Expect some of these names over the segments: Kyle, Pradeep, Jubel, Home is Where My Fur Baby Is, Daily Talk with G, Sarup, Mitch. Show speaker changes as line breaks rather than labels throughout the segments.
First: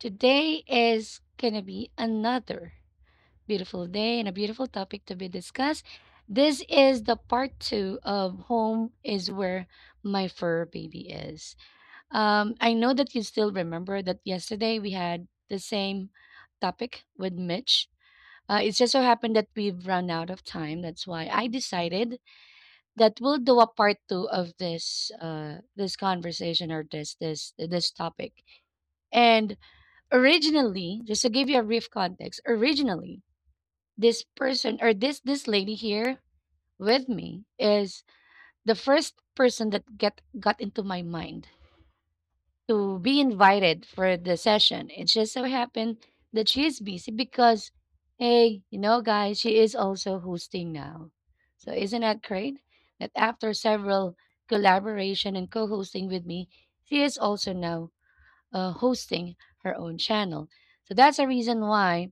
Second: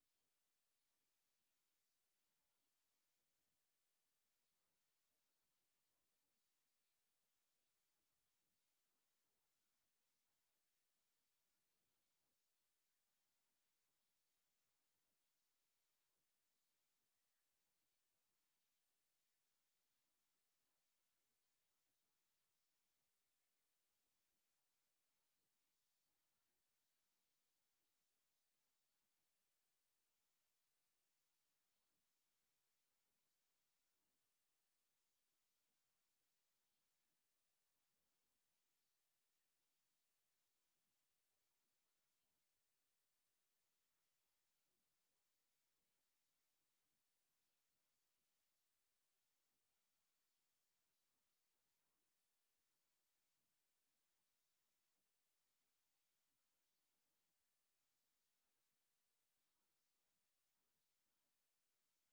Today is going to be another beautiful day and a beautiful topic to be discussed. This is the part two of Home is Where My Fur Baby Is. I know that you still remember that yesterday we had the same topic with Mitch. It just so happened that we've run out of time. That's why I decided that we'll do a part two of this this conversation or this topic. And originally, just to give you a brief context, originally this person or this lady here with me is the first person that get got into my mind to be invited for the session. It just so happened that she is busy because, hey, guys, she is also hosting now. So isn't that great? That after several collaboration and co-hosting with me, she is also now hosting her own channel. So that's the reason why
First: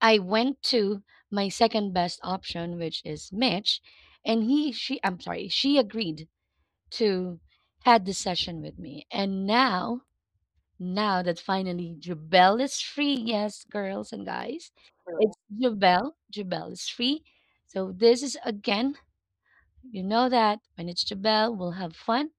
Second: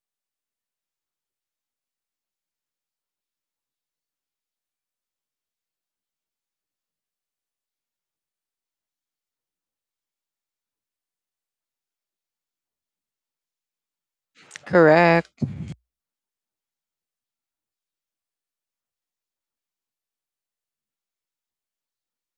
I went to my second best option, which is Mitch, and he, she, I'm sorry, she agreed to had the session with me, and now that finally Jubel is free. Yes, girls and guys, it's
Correct.
correct. Jubel. Jubel is free. So this is again, you know that when it's Jubel, we'll have fun.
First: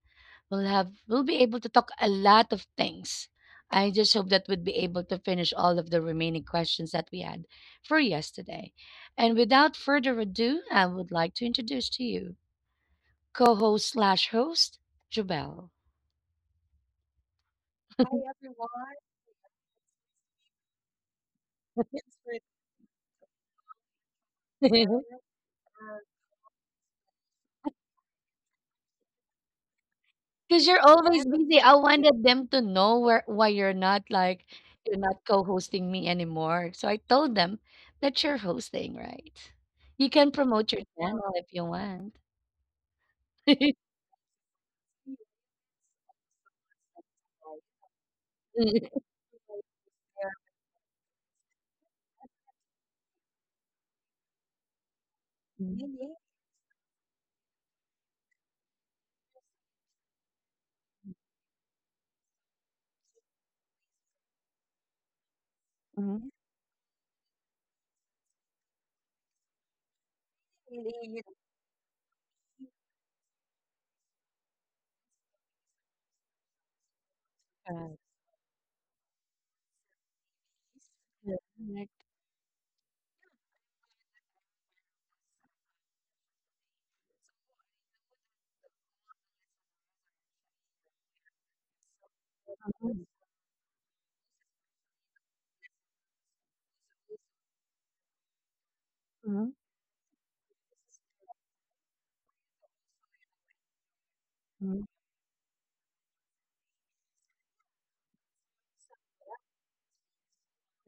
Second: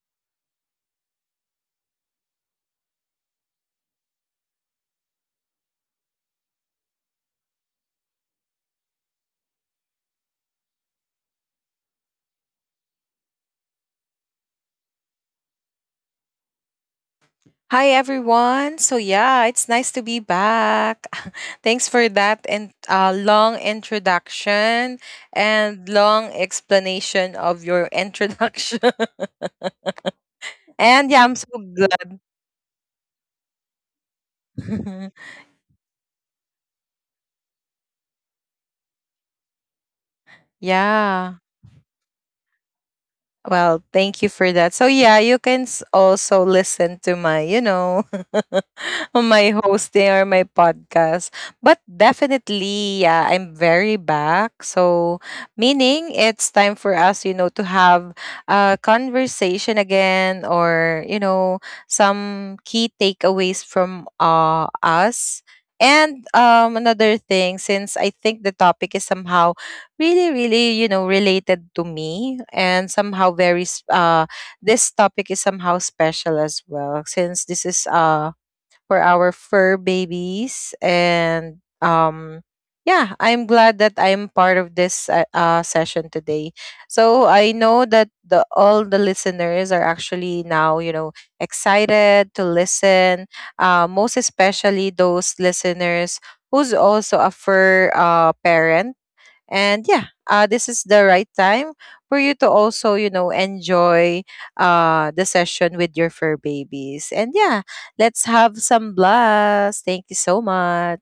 We'll be able to talk a lot of things. I just hope that we'd be able to finish all of the remaining questions that we had for yesterday. And without further ado, I would like to introduce to you co-host slash host Jubel.
Hi, everyone. So, yeah, it's nice to be back. Thanks for that and long introduction and long explanation of your introduction.
Because you're
And yeah, I'm
always
so
busy. I
glad.
wanted them to know where why you're not co-hosting me anymore. So I told them that you're hosting, right? You can promote your
Yeah.
channel if you want.
Well, thank you for that. So yeah, you can also listen to my my hosting or my podcast. But definitely, yeah, I'm very back. So meaning it's time for us to have a conversation again or some key takeaways from us. And another thing, since I think the topic is somehow really really related to me and somehow this topic is somehow special as well since this is for our fur babies and
Alright.
um yeah, I'm glad that I'm part of this session today. So I know that the all the listeners are actually now excited to listen, most especially those listeners who's also a fur parent. And yeah, this is the right time for you to also, enjoy the session with your fur babies. And yeah, let's have some blast. Thank you so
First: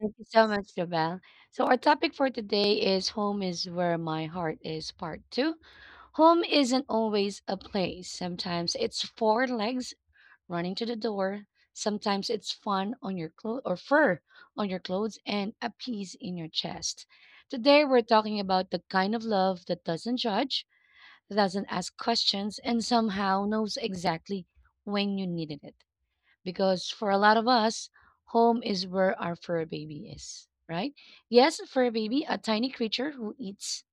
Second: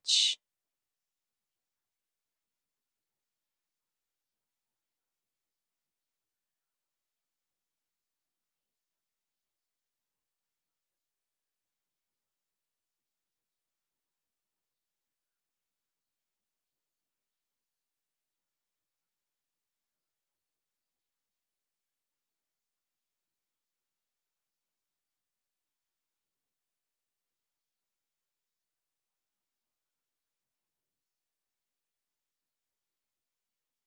Thank you so much, Jabal. So our topic for today is home is where my heart is, part two. Home isn't always a place. Sometimes it's four legs running to the door. Sometimes it's fun on your clothes or fur on your clothes and a piece in your chest. Today we're talking about the kind of love that doesn't judge, doesn't ask questions, and somehow knows exactly when you needed it. Because for a lot of us, home is where our fur baby is, right? Yes, fur baby, a tiny creature who eats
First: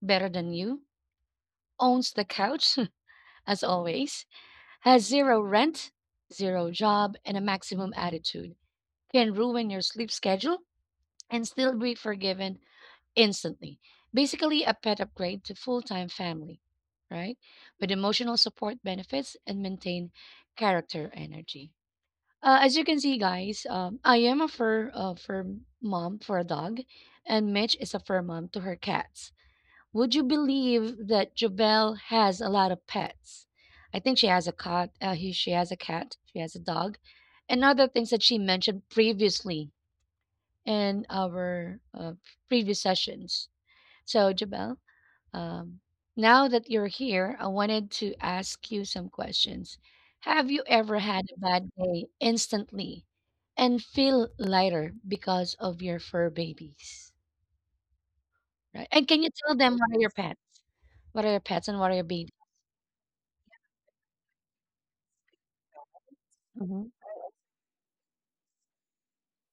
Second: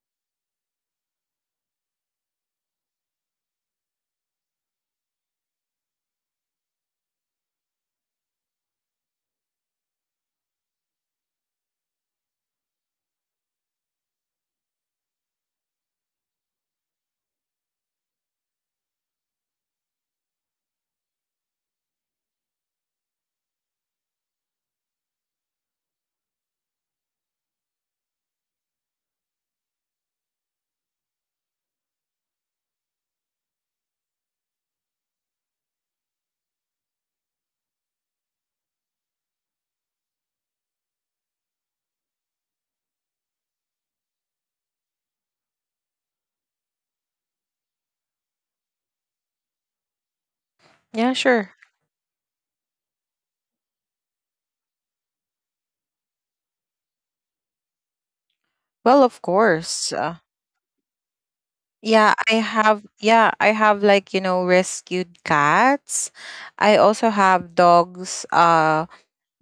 better than you, owns the couch as always, has zero rent, zero job, and a maximum attitude, can ruin your sleep schedule and still be forgiven instantly. Basically, a pet upgrade to full time family, right? With emotional support benefits and maintain character energy. As you can see, guys, I am a fur mom for a dog, and Mitch is a fur mom to her cats. Would you believe that Jobelle has a lot of pets? I think she has a cat. She has a cat. She has a dog, and other things that she mentioned previously in our previous sessions. So, Jobelle, um, now that you're here, I wanted to ask you some questions. Have you ever
Yeah,
had a
sure.
bad day instantly and feel lighter because of your fur babies? Right? And
Well,
can you
of
tell them what are
course.
your pets? What are your pets and what are your
Yeah,
babies?
I have like rescued cats. I also have dogs.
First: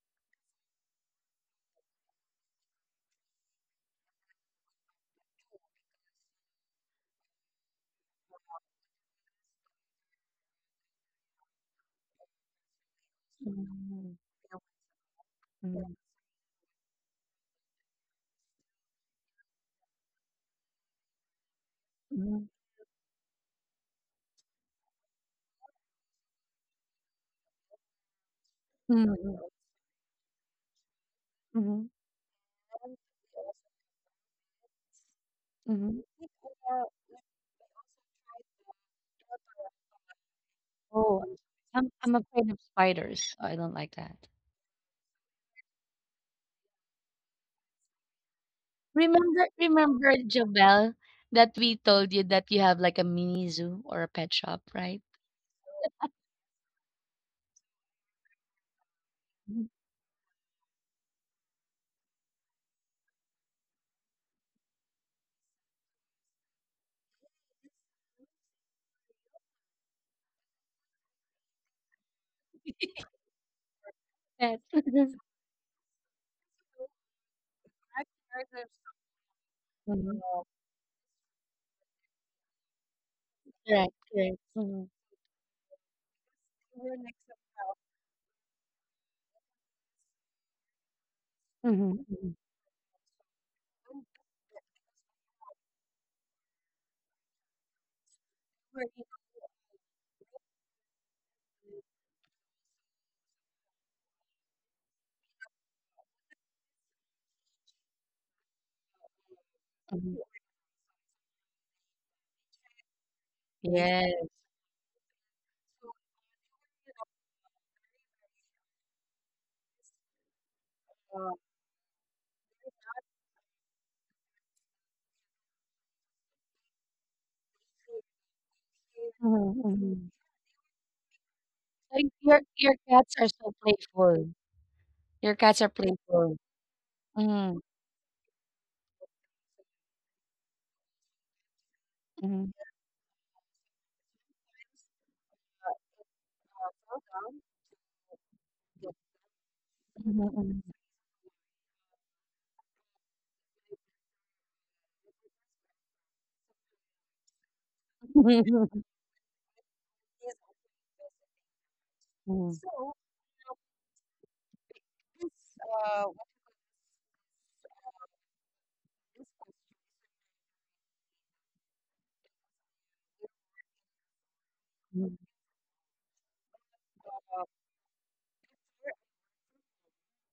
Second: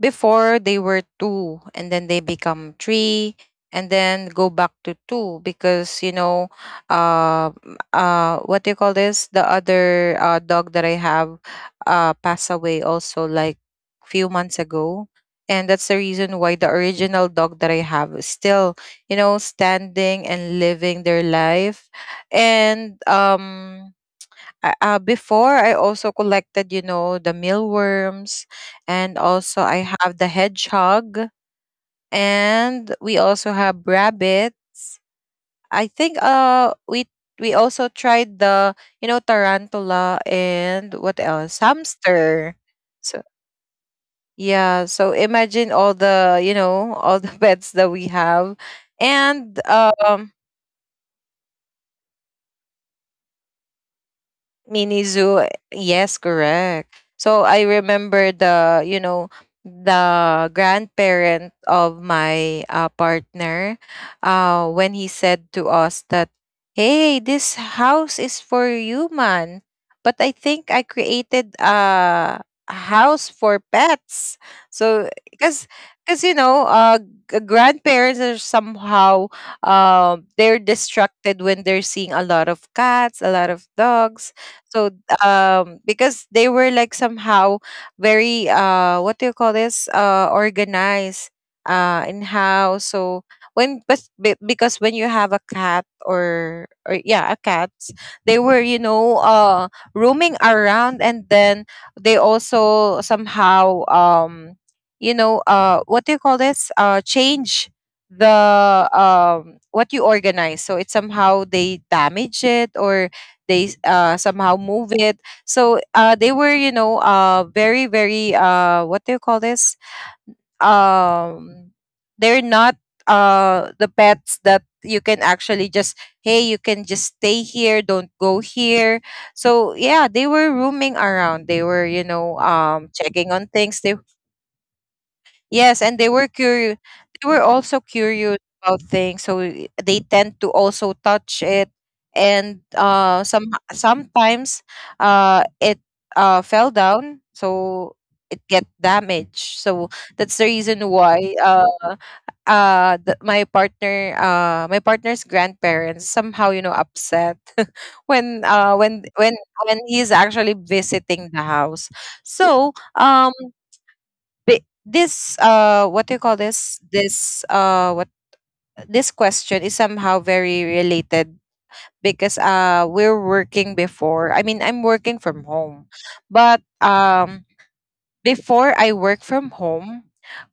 Before they were two and then they become three and then go back to two because what do you call this, the other dog that I have passed away also like few months ago, and that's the reason why the original dog that I have is still standing and living their life. and um Before I also collected, the mealworms, and also I have the hedgehog, and we also have rabbit. I think
Mhm.
we also tried the tarantula and what
Oh,
else,
I'm
hamster.
afraid of
So
spiders. I don't like that.
yeah, so imagine all the pets that we have, and
Remember,
um
remember, Jobel, that we told you that you have like a mini zoo or a pet shop,
mini
right?
zoo. Yes, correct. So I remember the, grandparent of my partner, when he said to us that, "Hey, this house is for you, man," but I think I created a house for pets.
Yes.
So because grandparents are somehow, they're distracted when they're seeing a lot of cats, a lot of
Correct,
dogs.
correct.
So because they were like somehow very, what do you call this, organized, in how. So when, because when you have a cat, or a cat, they were, roaming around, and then they also somehow, what do you call this, change the, what you
Mhm.
organize, so it's somehow they damage it, or they
Yes.
somehow move it. So they were, very very, what do you call this, um, they're not, the pets that you can actually just, "Hey, you can just stay here, don't go here."
Mhm,
So yeah,
mhm.
they were roaming around, they were,
Like your cats
checking
are
on
so
things, they...
playful. Your cats are
Yes, and they were
playful.
curious. They were also curious about things, so they tend to also touch it, and sometimes, it fell down, so it get damaged. So that's the reason why my partner's grandparents somehow upset when when he's actually visiting the house. So but this, what do you call this? This what this question is somehow very related because we're working before. I mean, I'm working from home. But before I work from home,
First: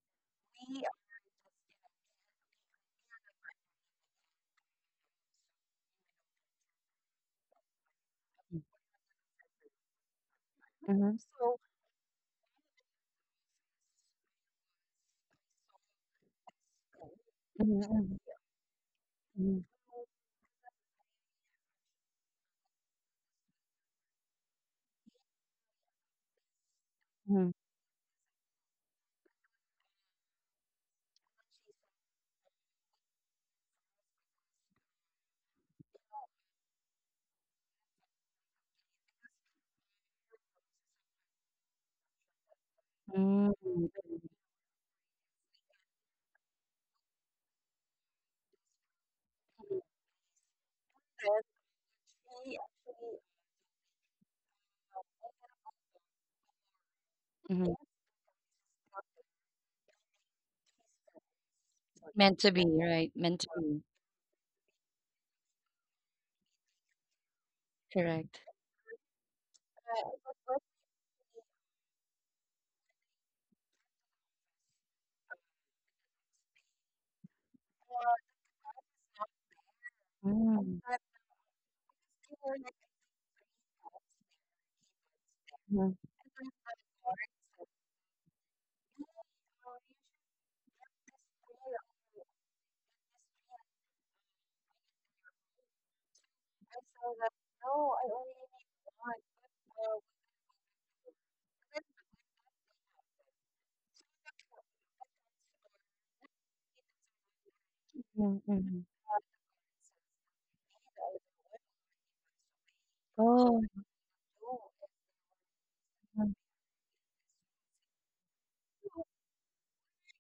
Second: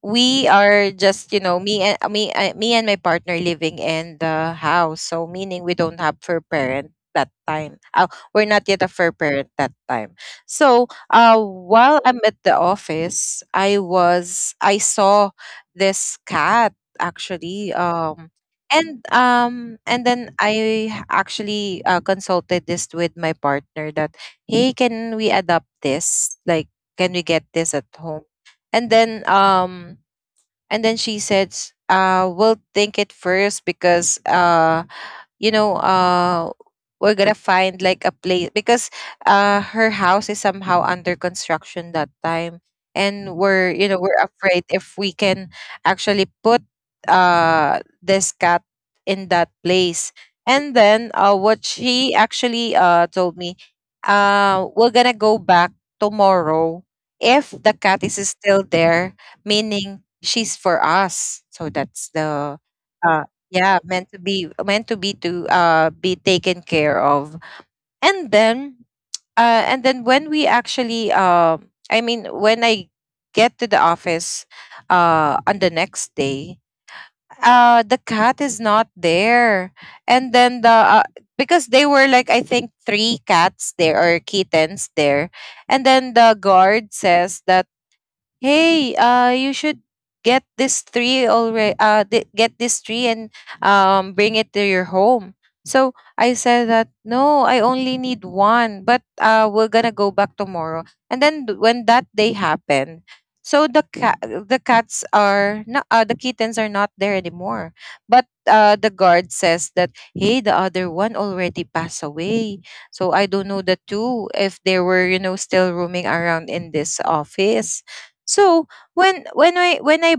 we are just, me and my partner living in the house. So meaning we don't have fur parent that time. We're not yet a fur parent that time. So, while I'm at the office, I saw this cat actually. And then I actually consulted this with my partner that, "Hey, can we adopt this, like, can we get this at home?" And then um and then she said, we'll think it first because you know, uh, we're gonna find like a place, because her house is somehow under construction that time, and we're you know we're afraid if we can actually put this cat in that place. And then what she actually told me, we're gonna go back tomorrow if the cat is still there, meaning she's for us. So that's
Meant to
the
be, right?
uh,
Meant to
yeah,
be.
meant to be, meant to be, to be taken care of. and
Correct.
then uh and then when we actually, I mean, when I get to the office on the next day, the cat is not there, and then
Mm.
the because they were like, I think three cats there, or kittens there, and then the guard says that, "Hey, you should get this tree already, get this tree and bring it to your home." So I said that, "No, I only need one," but we're gonna go back tomorrow. And then when that day happened, so the cats are not, the kittens are not there anymore. But the guard says that, "Hey, the other one already passed away." So I
Oh.
don't know the two, if they were, still roaming around in this office. So when when I when I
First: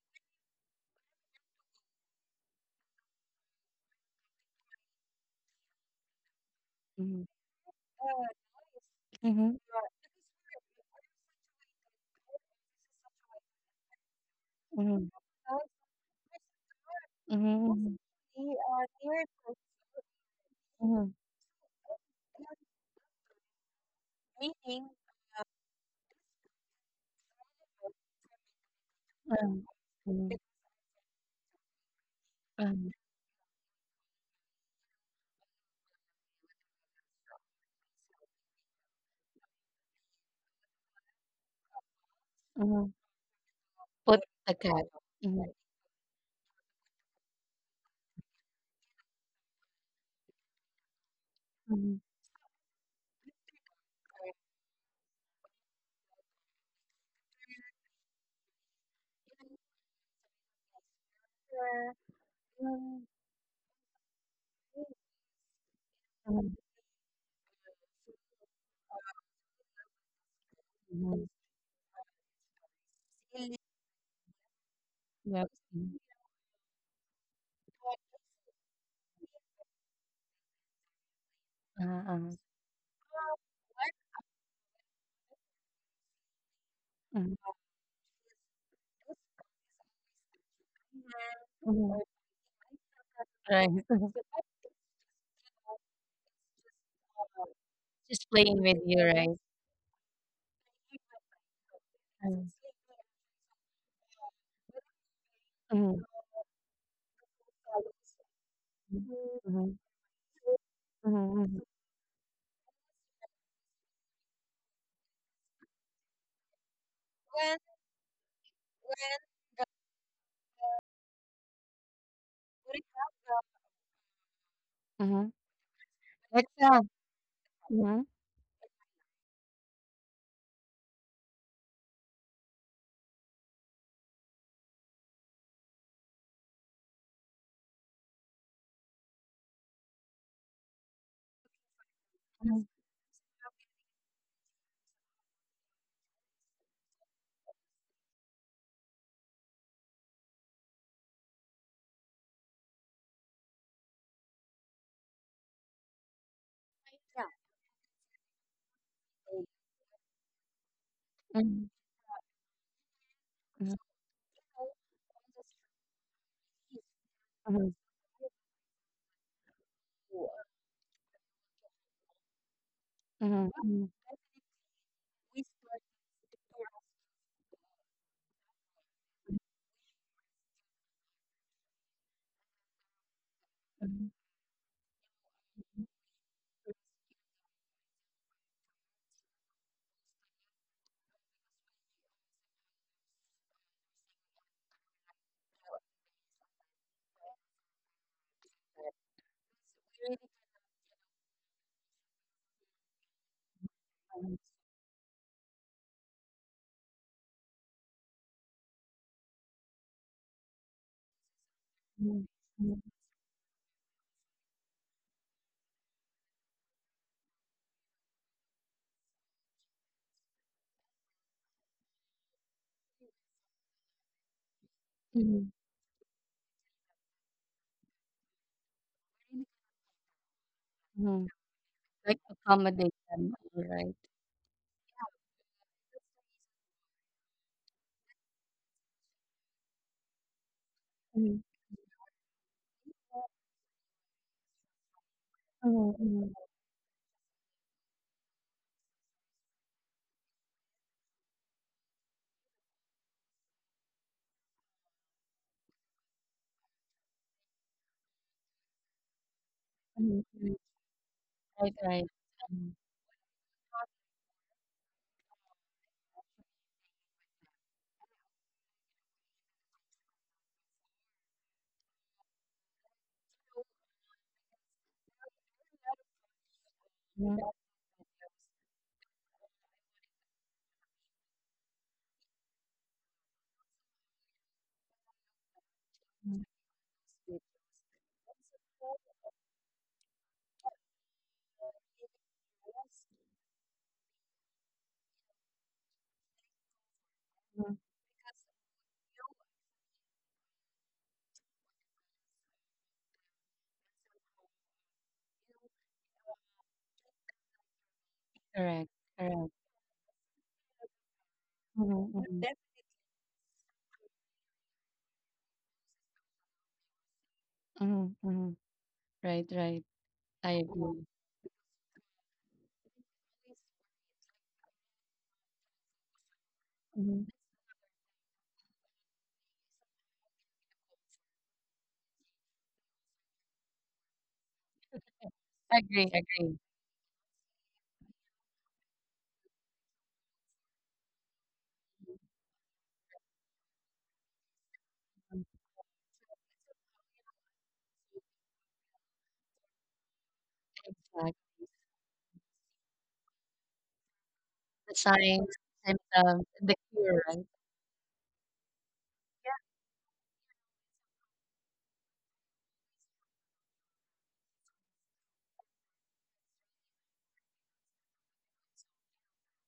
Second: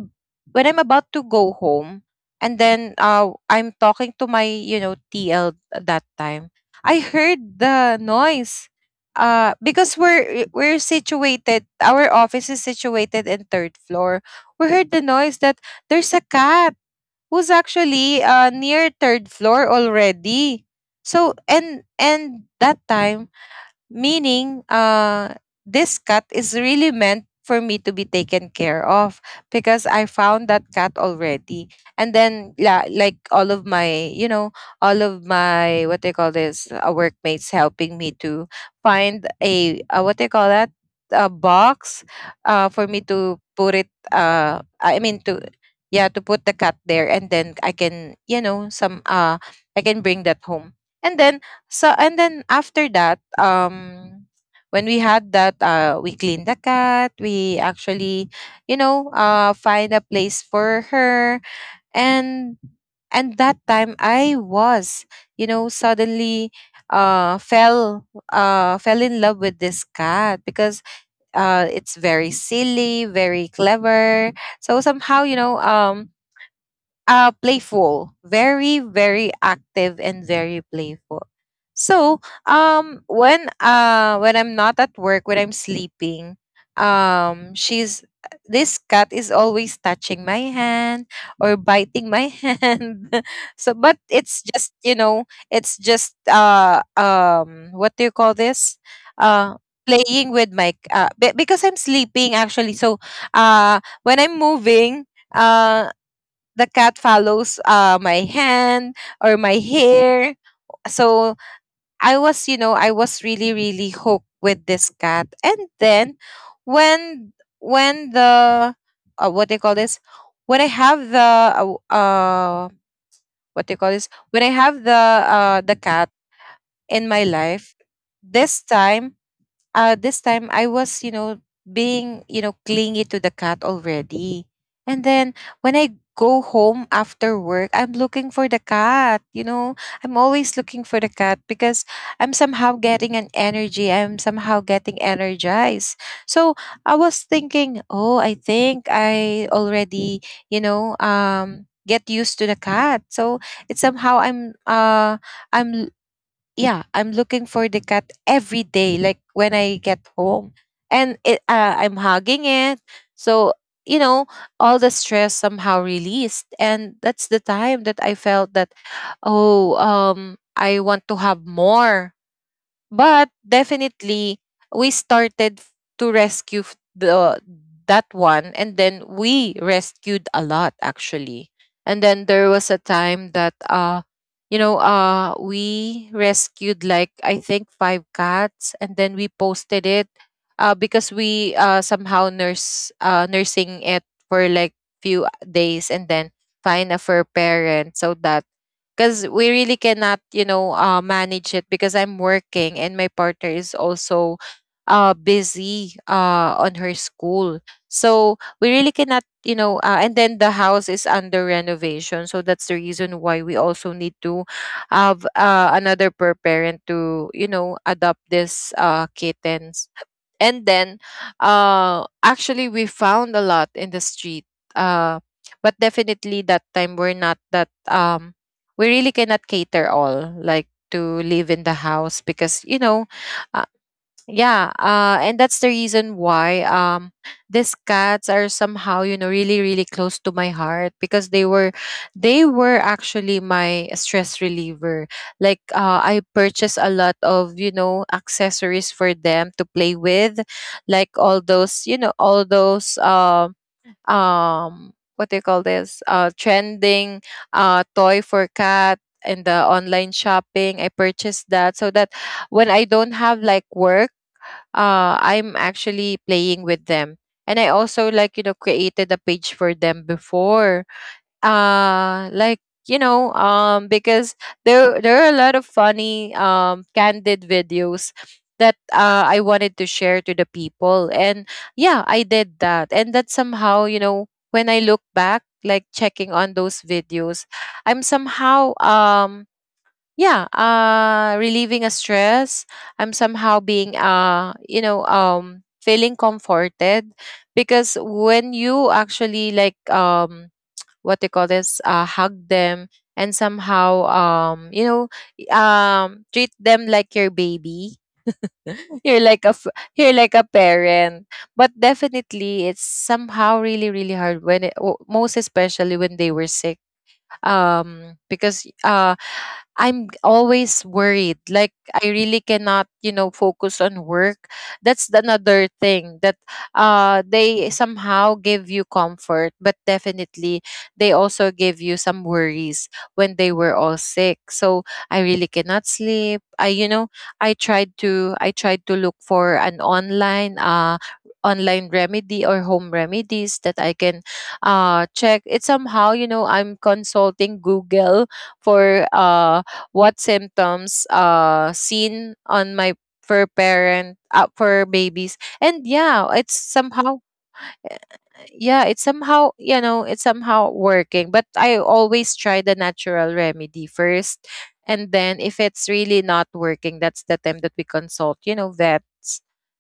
when I'm about to go home, and then I'm talking to my TL at that time, I
Mhm.
heard the noise. Uh
Mhm,
because we're situated our office is situated in third floor. We heard the
mhm,
noise that there's a cat who's
mhm,
actually near third floor already.
mhm,
So, and that time, meaning this cat is really meant for me to be taken care of, because I
mhm,
found that cat already. And then yeah, like all of my what they call this, workmates helping me to find a, what they call that, a box,
mhm.
for me to put it,
Put the cat.
I mean
Mhm,
to, yeah, to put the cat there, and then I can, you know some I can bring that home. And then, so
mhm,
and then after that, when we had that, we cleaned the cat. We actually, find a place for her. And and that time I was, suddenly
mhm,
uh fell fell in love with this cat, because
mhm.
it's very silly, very clever, so somehow,
Yep.
playful, very, very active and very playful.
Uh,
So,
uh,
when I'm not at work, when I'm sleeping,
mhm,
she's this cat is always touching my hand or biting
mhm.
my hand. So, but it's just, what do you call
Just playing
this?
with you, right?
Uh, playing with because I'm sleeping actually. So, when I'm moving, uh,
Mhm,
the cat follows, my hand or my
mhm,
hair. So
mhm,
I was really, really hooked with this cat. And then when when the, what they call this, when I have the uh, uh what they call this, when I have the
mhm, mhm,
uh the cat in my life,
mhm,
this time this time I was, being, clingy to the cat already. And then when I go home after work, I'm looking for the cat. I'm always looking for the cat because I'm somehow getting an energy. I'm somehow getting energized. So I was thinking, oh, I think I already, get used to the cat. So it's somehow I'm yeah, I'm looking for the cat every day, like when I get home. And I'm
mhm,
hugging it. So, you know, all the stress somehow released. And that's the
mhm,
time
mhm,
that I felt that, oh, I want to have more. But
mhm, mhm,
definitely, we to rescue f- the that one, and then we rescued a lot actually. And then there was a time that, we rescued, like, I think, five cats, and then we posted it. Because we, somehow nurse nursing it for like few days, and then find a fur parent so that — because we really cannot, you know, manage it, because I'm working and my partner is also, busy, on her school. So we really cannot, you know, and then the house is under renovation, so that's the reason why we also need to have, another per parent to, you know, adopt this kittens. And then, actually, we found a lot in the street. uh but
mhm,
definitely, that time, we're not that we really cannot cater all, like, to live
mhm,
in the house, because, you know, uh, yeah. And that's the reason why these cats are somehow, you know, really, really close to my heart, because they were actually my stress reliever. Like, I
mhm,
purchased a lot of, you know, accessories for them to play with. Like all those, you know, all those, what do you call this, trending toy for cat. In the online
mhm, mhm.
shopping, I purchased that,
Right,
so that
right.
when I
Mhm,
don't have like work, I'm actually playing with them. And I also, like, you know, created a page for them before. Like, you know, because there are a lot of funny candid
mhm,
videos that, I wanted to share to the people. And yeah, I did that, and that somehow, you know, when I look back, like, checking on those videos, I'm somehow yeah, relieving a stress. I'm somehow being, you know, feeling comforted, because
mhm.
when you actually, like, what they call this, hug them, and somehow, you know, treat them like your baby.
Correct,
you're like a
correct.
f- you're like a parent. But
Mhm,
definitely, it's somehow really, really hard when most especially when they were sick,
mhm,
because
mhm. Right, right.
I'm
I
always
agree.
worried. Like, I really cannot, you know, focus on work. That's the another thing that
Mhm.
they somehow give you comfort, but definitely, they also give you some worries when they were all sick. So I really cannot sleep. I tried to look for an online, online remedy or home remedies that I can, check it. Somehow, you know, I'm consulting Google for, what symptoms,
Like
seen on my for parent, for
the
babies.
signs,
And yeah, it's
symptoms, the
somehow —
cure, right?
you know, it's somehow working. But I always try the natural remedy first, and then if it's really not working, that's the time that we consult, you know, vets.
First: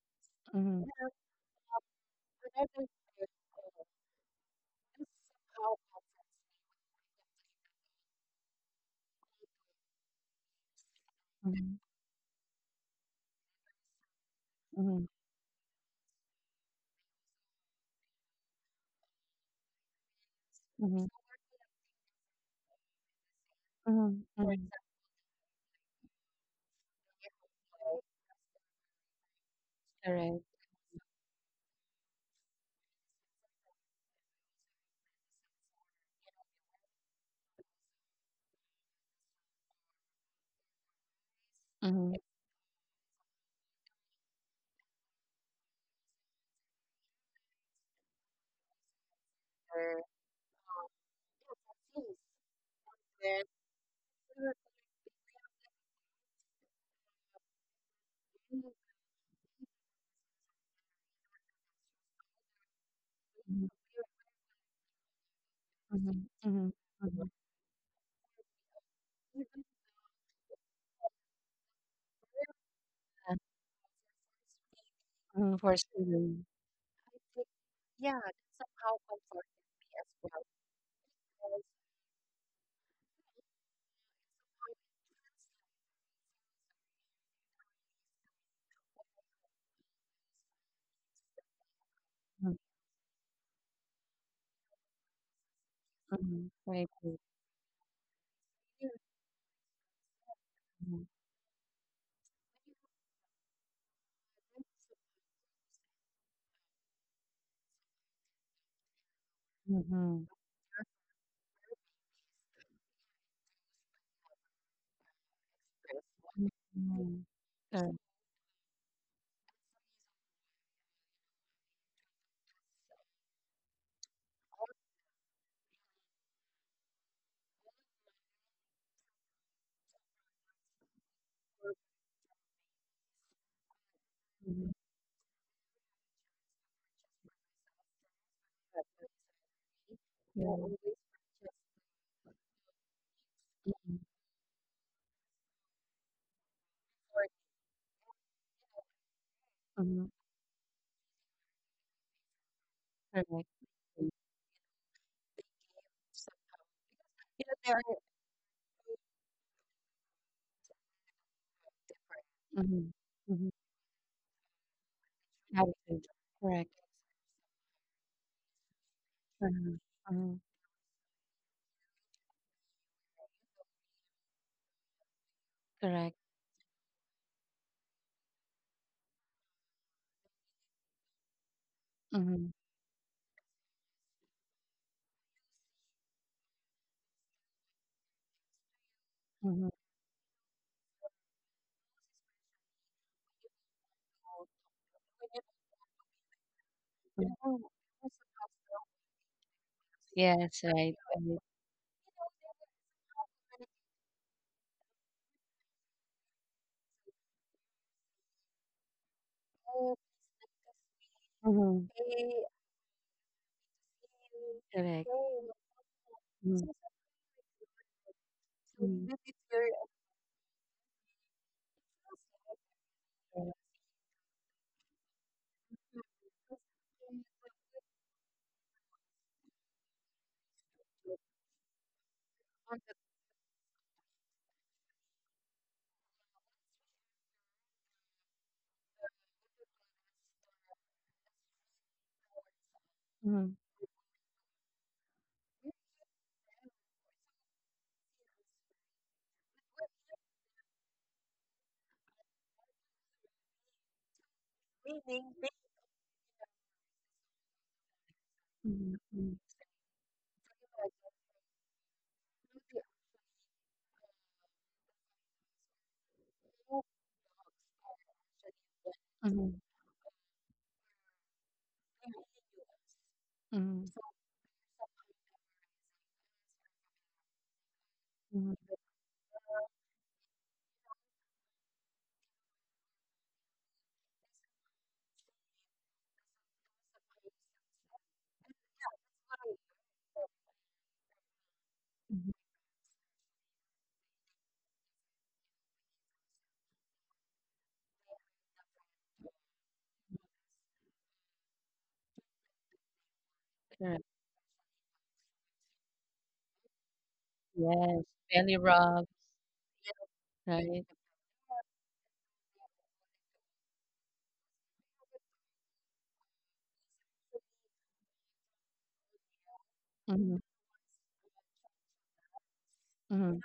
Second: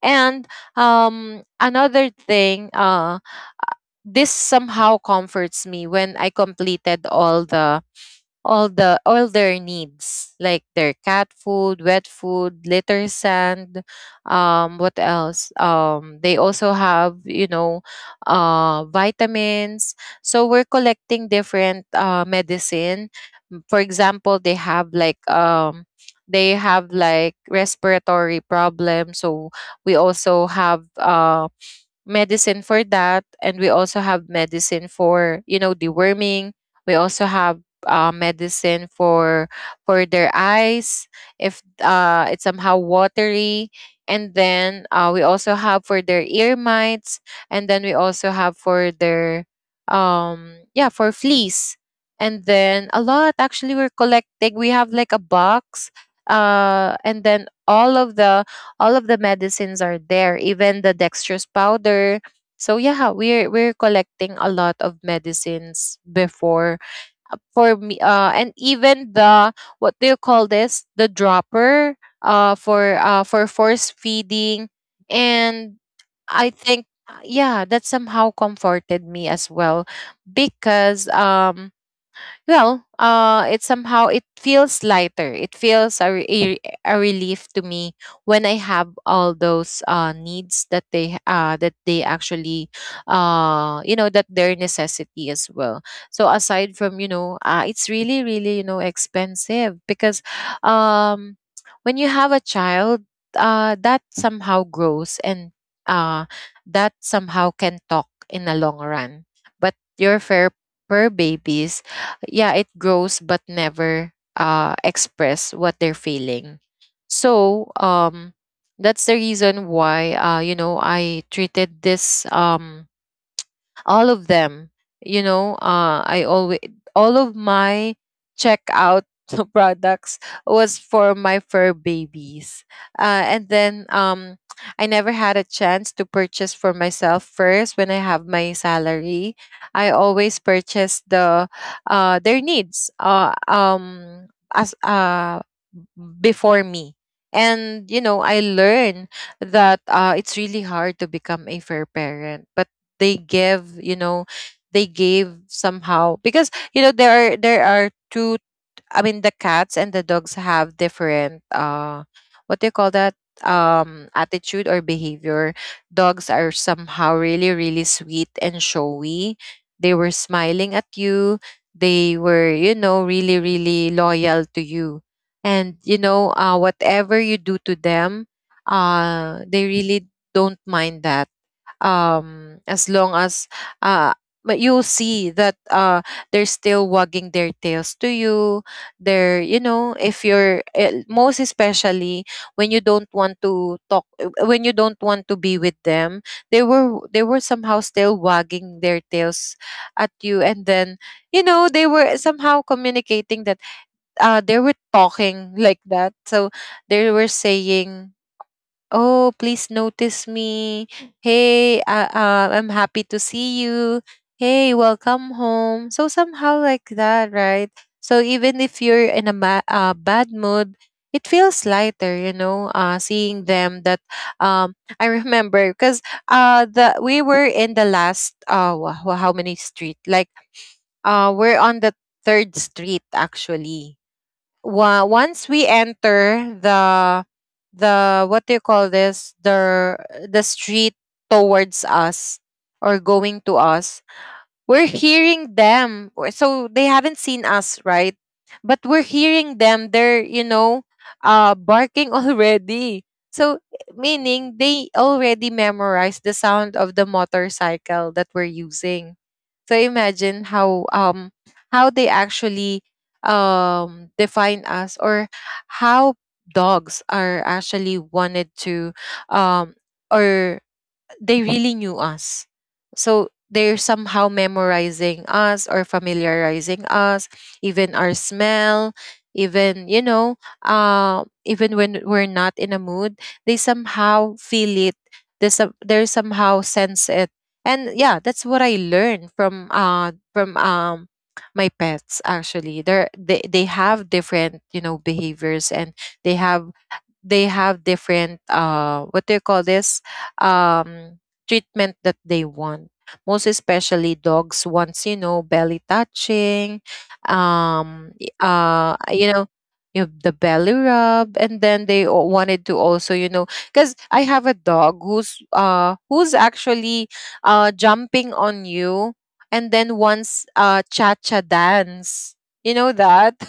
And
Mhm,
another thing, this somehow comforts me when I completed all the, all their needs, like their cat
mhm,
food, wet food, litter sand, what
mhm,
else? They also have, you know, vitamins. So we're
mhm,
collecting different medicine. For
mhm, mhm.
example, they
Correct,
have like, they have like respiratory problems, so we
correct.
also have, medicine for that. And we also have medicine for, you know, deworming. We also have, medicine for their eyes, if,
Mhm,
it's somehow watery. And then, we also have for their ear mites. And then we also have for their, yeah, for fleas. And then a lot actually, we're collecting. We have like a box, and then all of the, all of the medicines are there, even the dextrose powder. So yeah, we're collecting a lot of medicines
mhm,
before,
mhm, mhm,
for me, and even the — what do you call this? The dropper, for, for force feeding.
mhm. For
And
students.
I think, yeah, that somehow comforted me as well, because well, it somehow — it feels lighter. It feels a relief to me when I have all those, needs that they, that they actually, you know, that their necessity as well. So
Mhm.
aside
I
from, you
agree.
know, it's really, really, you know, expensive, because
Mhm.
um, when you have a child, that somehow grows and, uh, that somehow can talk in the long run. But your
Mhm.
fair per babies, yeah, it grows but never, express what they're feeling.
Mhm.
So
Correct.
that's the reason why, you know, I treated this, all of them, you know, I always — all of my checkout products was for my fur babies. And then, I never had a chance to purchase for myself first. When I have my salary, I always
Yeah.
purchase the, their needs, as, before me. And you know, I learned that,
Mhm.
it's really hard to become a fair parent, but they
Correct.
give, you know, they gave somehow, because you know, there are two — I mean, the cats and the dogs have different, what do you
Mhm.
call that,
Mhm.
attitude or behavior.
Attitude.
Dogs are
Correct.
somehow really, really sweet and showy.
Mhm.
They were
Mhm.
smiling at you. They were, you know, really, really loyal to you. And you
Correct.
know, whatever you do to them, they really don't mind that,
Mhm.
as long as — uh but you see that, they're still wagging their tails to you. They're, you
Mhm.
know, if you're, most especially when you don't want to talk, when you don't want to be with them, they were somehow still wagging their tails at you. And
Yes,
then,
right.
you know, they were somehow communicating that, they were talking like that, so they were saying, "Oh, please notice me. Hey,
Mhm.
I'm happy to see you. Hey,
Correct.
welcome home." So somehow
Mhm.
like that, right? So even if you're in a bad mood, it feels lighter, you know, seeing them that um I remember, because, the we were in the last, how many street? Like, we're on the third street, actually. Once we enter the, what do you call this, the, street towards us, or going
Mhm.
to us, we're hearing them. So they haven't seen us, right? But we're hearing them. They're, you know, barking already. So meaning, they already memorized the sound of the motorcycle that we're using.
Mhm.
So imagine how, how they actually, define us, or how dogs are actually wanted to,
Mhm.
um or — they really knew us. So
Mhm.
they're
Mhm.
somehow memorizing us or familiarizing us, even our
Mhm.
smell, even, you know, even when we're not in a mood, they somehow feel it. They somehow sense it. And yeah, that's what I learned from, my pets,
Mhm.
actually. They have different, you know, behaviors. And they have, they have different, what do you call this, um treatment that they want. Most
Correct.
especially, dogs wants, you know, belly touching,
Yes. Belly rub,
you know, the belly
right?
rub. And then they, wanted to also, you know — because I have a dog who's actually, jumping on you, and then
Mm-hmm.
wants, cha cha dance, you know that.
Mm-hmm.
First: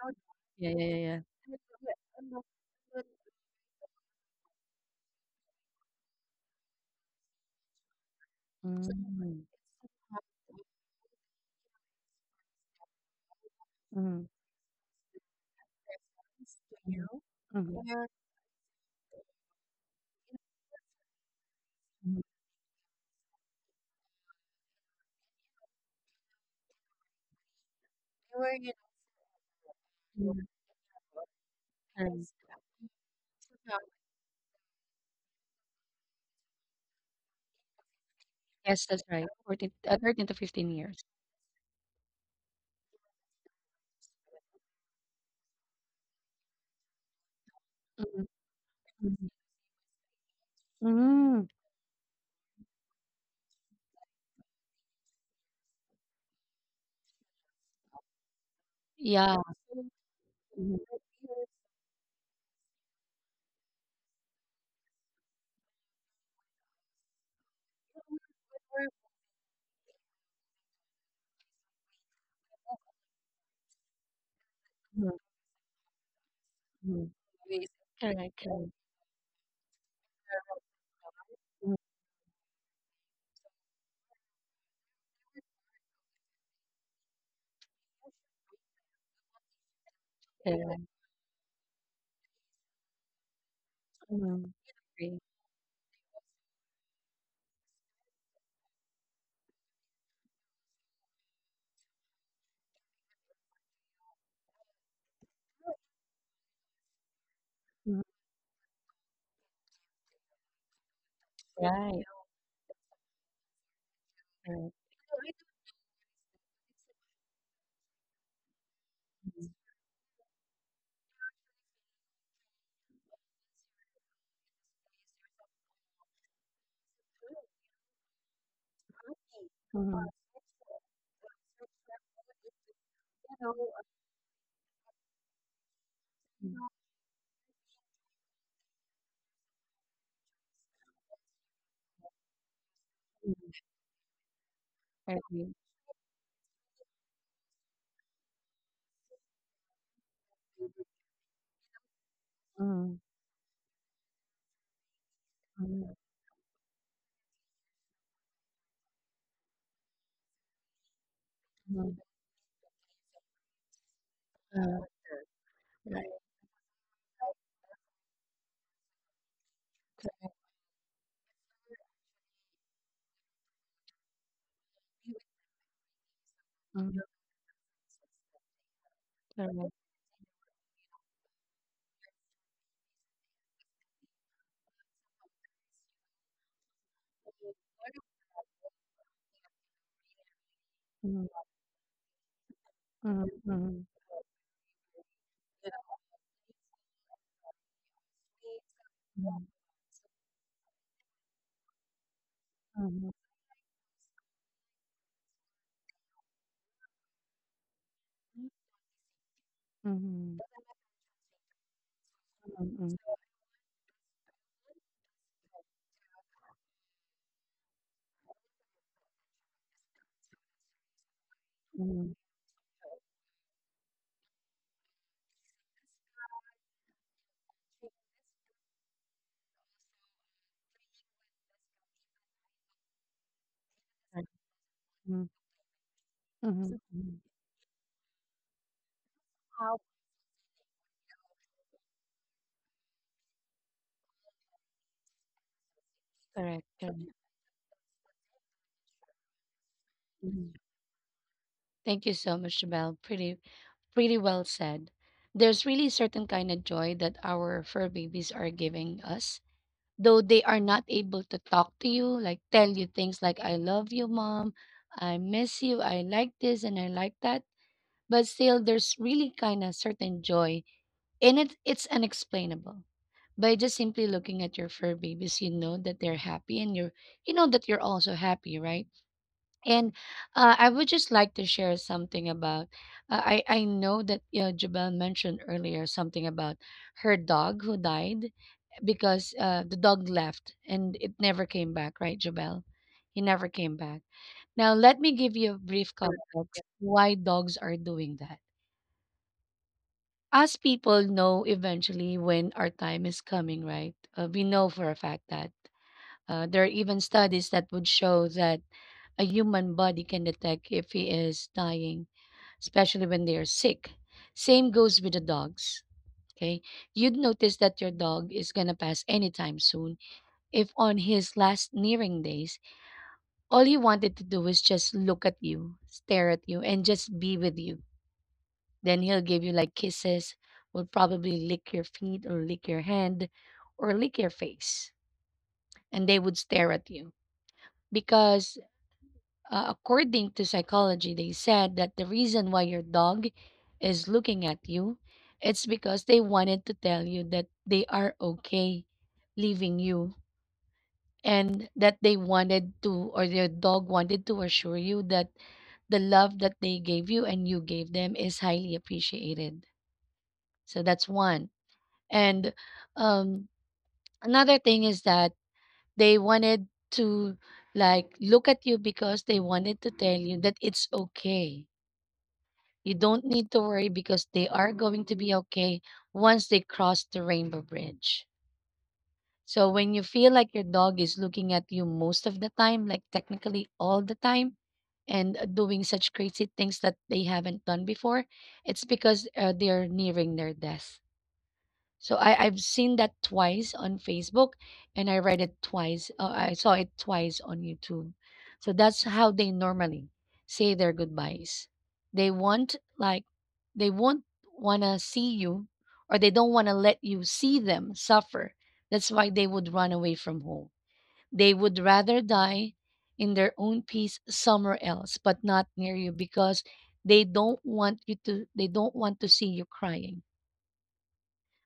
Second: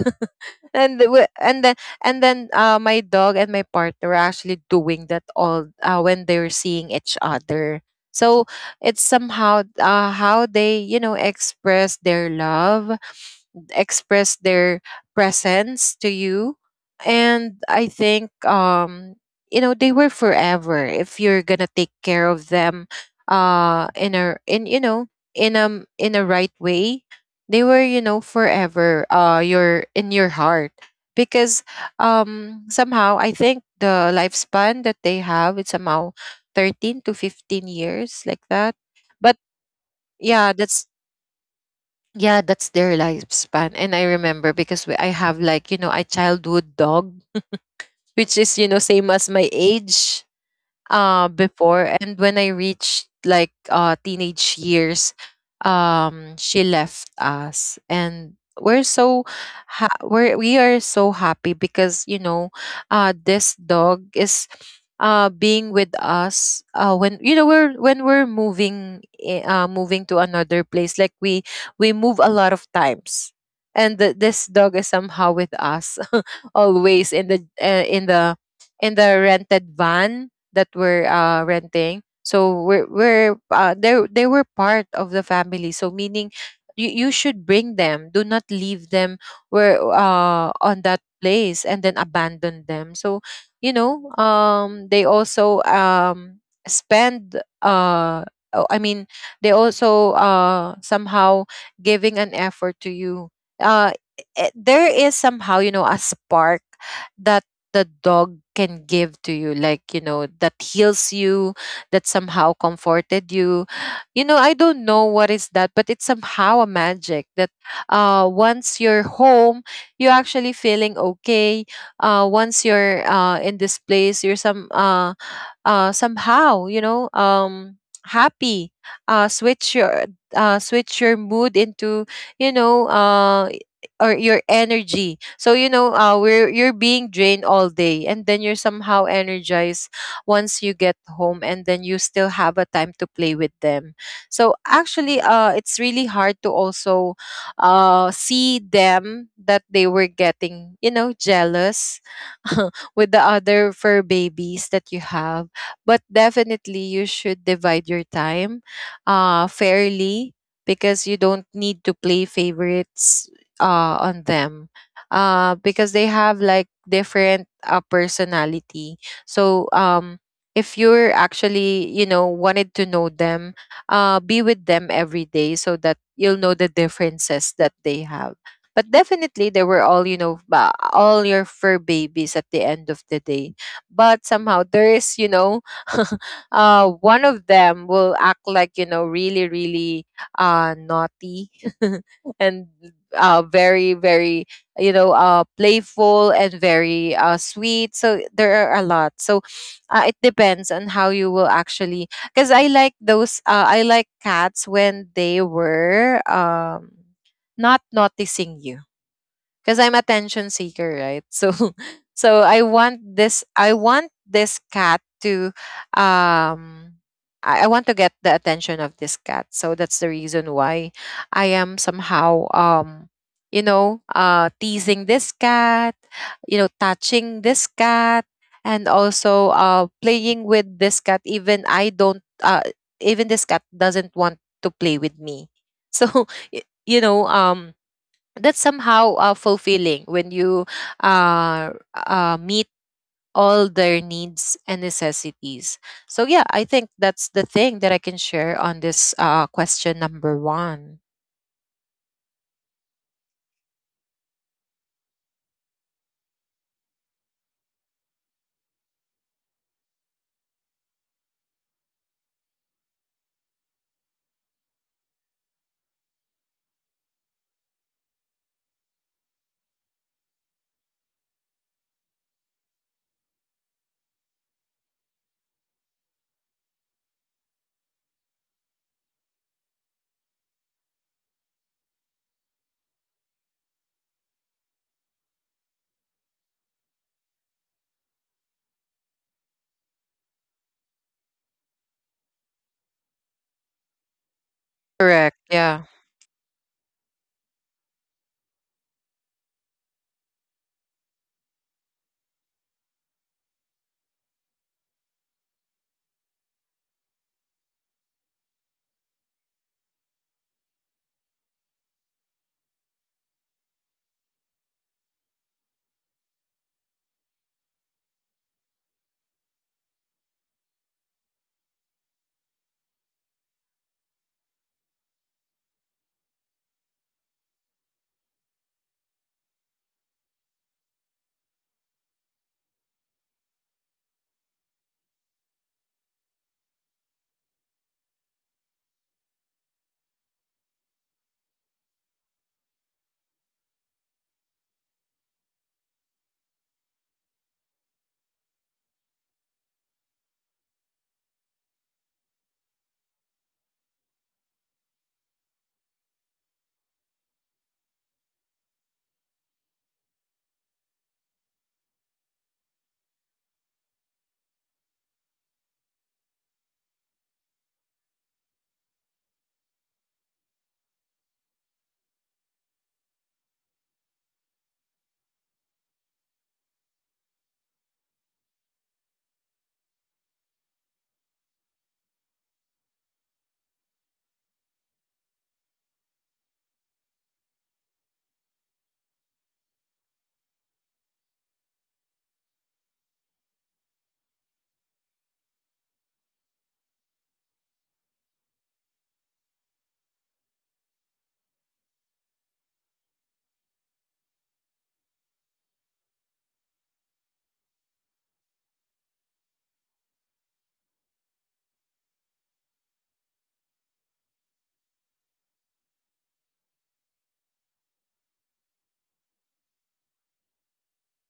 Yeah, yeah, yeah,
and the-
yeah.
wi- and then and then my dog and my partner are actually doing that all, when they're seeing each other. So
Mm-hmm.
it's
Mm-hmm.
somehow, how they, you know, express their love, express their presence to you. And I
Mm-hmm.
think, you know, they were forever if you're gonna take care of them, in a, in you know, in a right way, they were, you know, forever, your in your
Mm-hmm.
heart, because somehow I think the lifespan that they have, it's somehow 13 to 15 years, like
Yes,
that.
that's right.
But
14, 13 to
yeah,
15 years.
that's their lifespan. And I remember because, I have, like, you know, a childhood dog
Mm-hmm.
which is, you know, same as my age,
Mm-hmm.
before. And when I reached like, teenage years, she left us. And we're so
Yeah.
we are
Mhm,
so happy, because you know, this dog is, being with us, when, you know, we're when we're moving, moving to another place. Like, we move a lot of times, and this dog is
mhm,
somehow with us
mhm.
always in the,
Correct, correct.
in the rented van that were,
Mhm,
renting. So we're they were part of the family. So meaning, you should bring them. Do not leave them where,
correct.
on that place, and then abandon them. So you know,
Mhm.
they
Agree.
also, spend uh oh, I mean, they also, somehow giving an effort to you. Uh there is somehow, you know, a spark that the
Mhm.
dog can give to you, like, you know, that heals you,
Right.
that somehow comforted you. You know, I don't know what is that, but it's somehow a magic that, once you're home, you're actually feeling okay. Once you're, in this place, you're, somehow, you know, happy. uh switch
Mhm,
your switch your mood into, you know, or your energy. So you know, we're
mhm.
you're being drained all day, and then you're somehow energized once you get home, and then you still have a time to play with them. So actually,
Correct.
it's really hard to also, see them that they were getting, you know, jealous
Mhm,
with the other fur babies that you have.
mhm,
But definitely, you should divide your time, fairly, because you don't need
mhm.
to play favorites, on
Uh,
them, because
right.
they have like different, personality. So um, if you're wanted to know them, be with them every day so that you'll know the
Mhm.
differences that they have. But definitely,
Correct.
they were all your fur babies at the end of the day. But somehow there is, one of them will act like, really, really
Mhm,
naughty and
mhm, mhm,
very, very playful and very sweet, so there are a lot.
mhm,
So it depends on how you will actually, because I like
mhm,
those I like cats when they were not noticing you, because I'm
mhm,
attention seeker, right? So So I want
mhm,
this, I want this cat to um I want to get the attention of this cat. So that's the reason why I am
mhm.
somehow, you know, teasing this cat, you know, touching this cat, and also playing with this cat even I don't even this cat
Correct.
doesn't want to play
Mhm,
with me. So y-
mhm.
you know um that's somehow fulfilling when you meet all their needs and necessities. So, yeah,
Correct,
I
correct.
think that's the thing that I can share on this question number one.
Thank you so much, Belle. Pretty, pretty well said. There's really a certain kind of joy that our fur babies are giving us, though they are not able to talk to you, like tell you things like, I love you, mom, I miss you, I like this and I like that, but still there's really kind of certain joy in it. It's unexplainable. By just simply looking at your fur babies, you know that they're happy and you're, you know that you're also happy, right? And I would just like to share something about. I know that Jabel mentioned earlier something about her dog who died because the dog left and it never came back. Right, Jabel? He never came back. Now, let me give you a
Correct.
brief
Yeah,
context why dogs are doing that. Us people know eventually when our time is coming, right? We know for a fact that there are even studies that would show that a human body can detect if he is dying, especially when they are sick. Same goes with the dogs. Okay. You'd notice that your dog is going to pass anytime soon. If on his last nearing days, all he wanted to do was just look at you, stare at you, and just be with you, then he'll give you like kisses, will probably lick your feet or lick your hand or lick your face. And they would stare at you because, according to psychology, they said that the reason why your dog is looking at you, it's because they wanted to tell you that they are okay leaving you and that they wanted to or their dog wanted to assure you that the love that they gave you and you gave them is highly appreciated. So that's one. And um, another thing is that they wanted to like look at you because they wanted to tell you that it's okay. You don't need to worry because they are going to be okay once they cross the rainbow bridge. So when you feel like your dog is looking at you most of the time, like technically all the time, and doing such crazy things that they haven't done before, it's because they're nearing their death. So I've seen that twice on Facebook, and I read it twice. I saw it twice on YouTube. So that's how they normally say their goodbyes. They want like they won't wanna see you, or they don't wanna let you see them suffer. That's why they would run away from home. They would rather die in their own peace somewhere else, but not near you because they don't want you to. They don't want to see you crying.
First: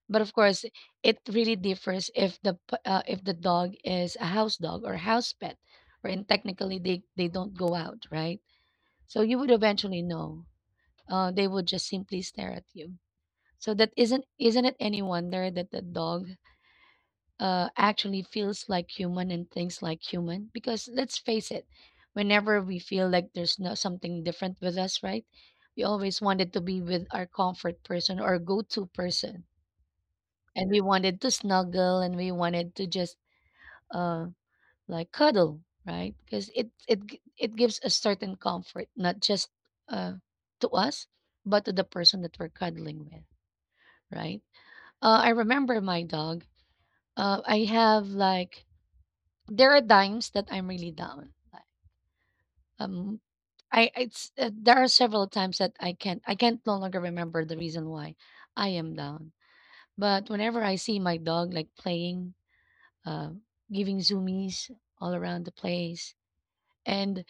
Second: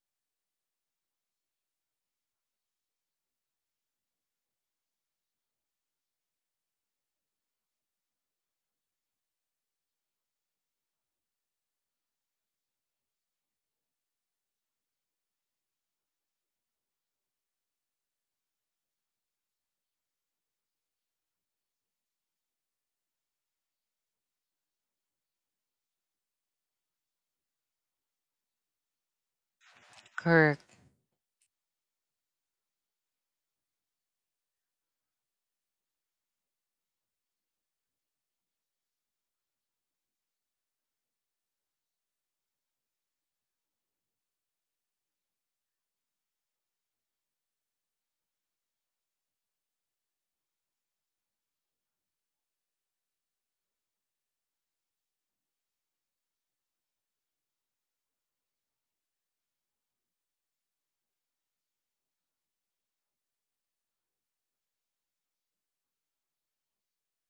But of course, it really differs if the dog is a house dog or house pet, wherein technically they don't go out, right? So you would eventually know. They would just simply stare at you. So that isn't it any wonder that the dog actually feels like human and thinks like human? Because let's face it, whenever we feel like there's no something different with us, right? We always wanted to be with our comfort person or go-to person
correct.
and we wanted to snuggle and we wanted to just uh like cuddle, right? Because it gives a certain comfort, not just uh to us but to the person that we're cuddling with, right? I remember my dog. I have like There are times that I'm really down, like um I it's there are several times that I can't no longer remember the reason why I am down. But whenever I see my dog like playing, uh, giving zoomies all around the place. And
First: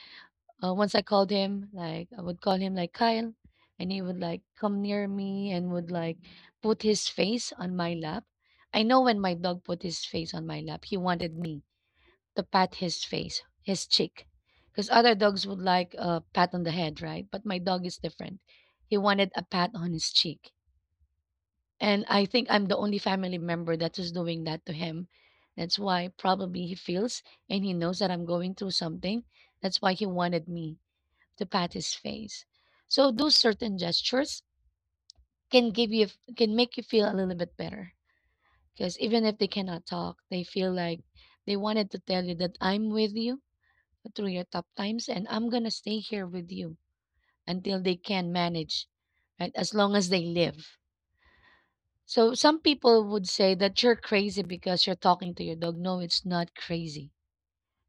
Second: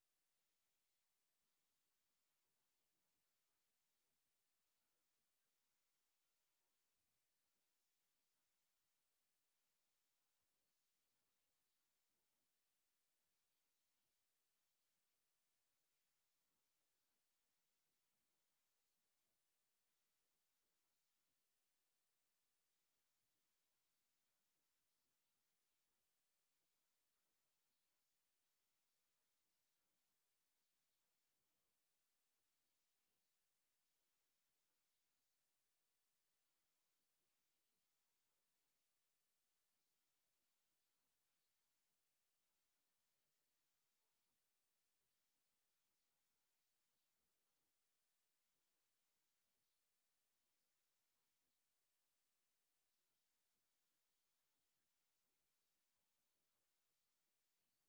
once I called him, like I would call him like Kyle, and he would like come near me and would like put his face on my lap. I know when my dog put his face on my lap, he wanted me to pat his face, his cheek, because other dogs would like a pat on the head, right? But my dog is different. He wanted a pat on his cheek, and I think I'm the only family member that is doing that to him. That's why probably he feels and he knows that I'm going through something. That's why he wanted me to pat his face. So those certain gestures can give you can make you feel a little bit better, because even if they cannot talk, they feel like they wanted to tell you that I'm with you through your tough times and I'm going to stay here with you until they can manage, right? As long as they live. So some people would say that you're crazy because you're talking to your dog. No, it's not crazy.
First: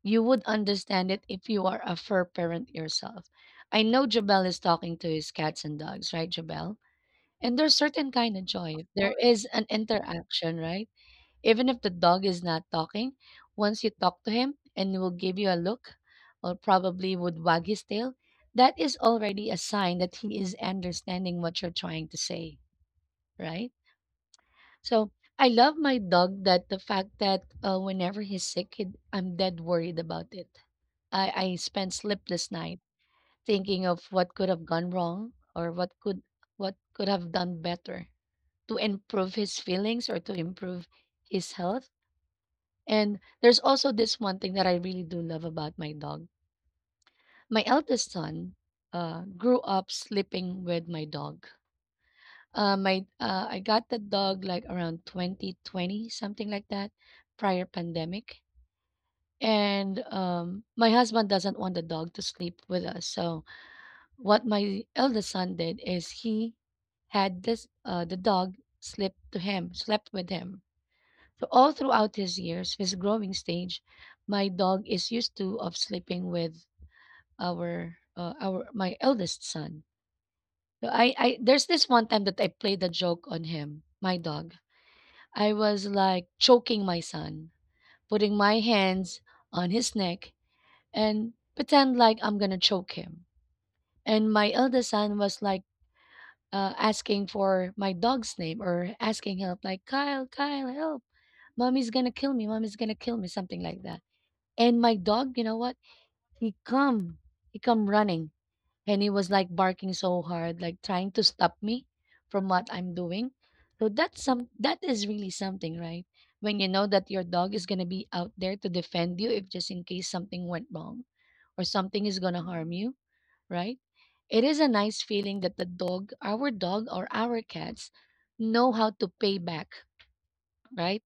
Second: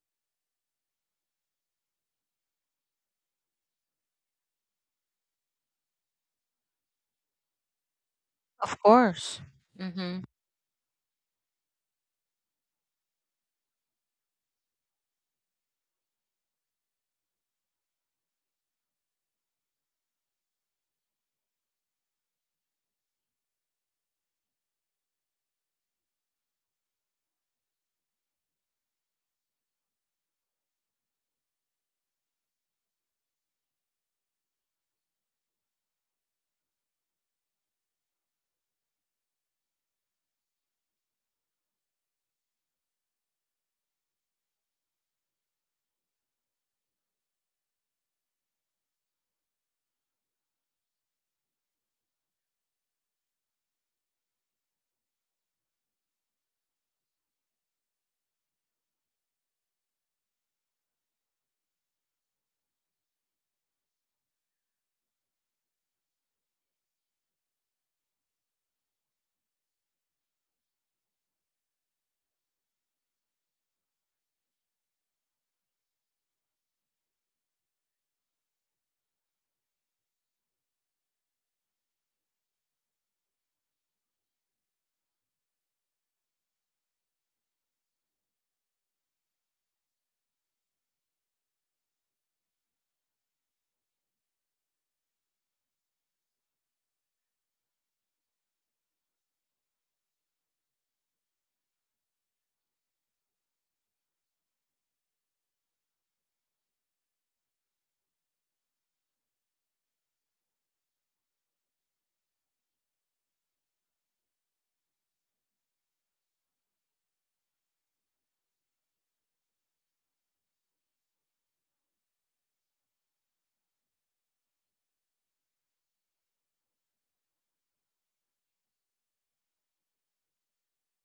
You would understand it if you are a fur parent yourself. I know Jabel is talking to his cats and dogs, right, Jabel? And there's certain kind of
Of
joy. There
course.
is an
Mm-hmm.
interaction, right? Even if the dog is not talking, once you talk to him and he will give you a look or probably would wag his tail, that is already a sign that he is understanding what you're trying to say, right? So I love my dog, that the fact that whenever he's sick, I'm dead worried about it. I spend sleepless night thinking of what could have gone wrong, or what could have done better to improve his feelings or to improve his health. And there's also this one thing that I really do love about my dog. My eldest son grew up sleeping with my dog. My I got the dog like around 2020, something like that, prior pandemic. And my husband doesn't want the dog to sleep with us. So what my eldest son did is he had this the dog sleep to him, slept with him. So all throughout his years, his growing stage, my dog is used to of sleeping with our my eldest son. So I there's this one time that I played a joke on him, my dog. I was like choking my son, putting my hands on his neck and pretend like I'm gonna choke him. And my eldest son was like asking for my dog's name, or asking help, like, "Kyle, Kyle, help! Mommy's gonna kill me. Mommy's gonna kill me," something like that. And my dog, you know what? He come, he come running, and he was like barking so hard, like trying to stop me from what I'm doing. So that is really something, right? When you know that your dog is going to be out there to defend you if just in case something went wrong or something is going to harm you, right? It is a nice feeling that the dog our dog or our cats know how to pay back, right?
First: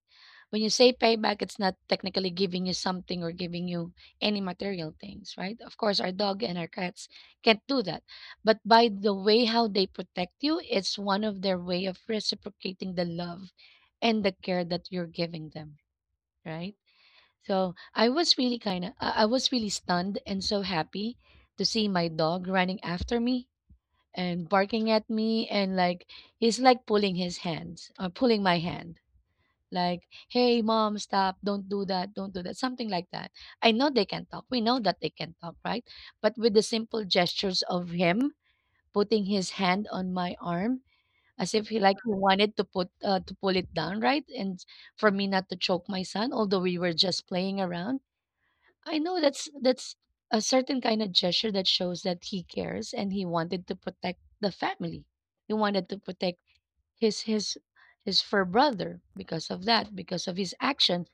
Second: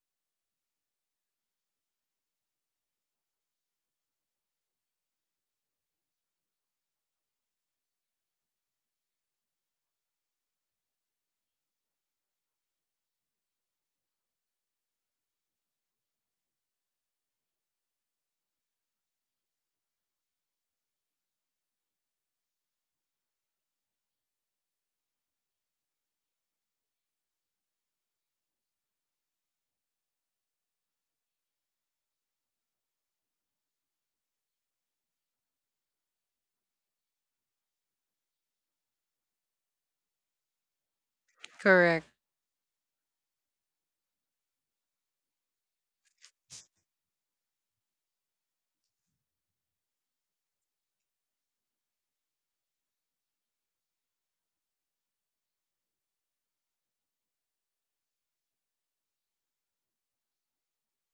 When you say payback, it's not technically giving you something or giving you any material things, right? Of course, our dog and our cats can't do that. But by the way how they protect you, it's one of their way of reciprocating the love and the care that you're giving them, right? So I was really kind of, I was really stunned and so happy to see my dog running after me and barking at me, and like he's like pulling his hands, or pulling my hand, like, "Hey, mom, stop. Don't do that. Don't do that." Something like that. I know they can talk. We know that they can talk, right? But with the simple gestures of him putting his hand on my arm, as if he like
Correct.
he wanted to put to pull it down, right? And for me not to choke my son, although we were just playing around. I know that's a certain kind of gesture that shows that he cares, and he wanted to protect the family. He wanted to protect his his his fur brother. Because of that, because of his action,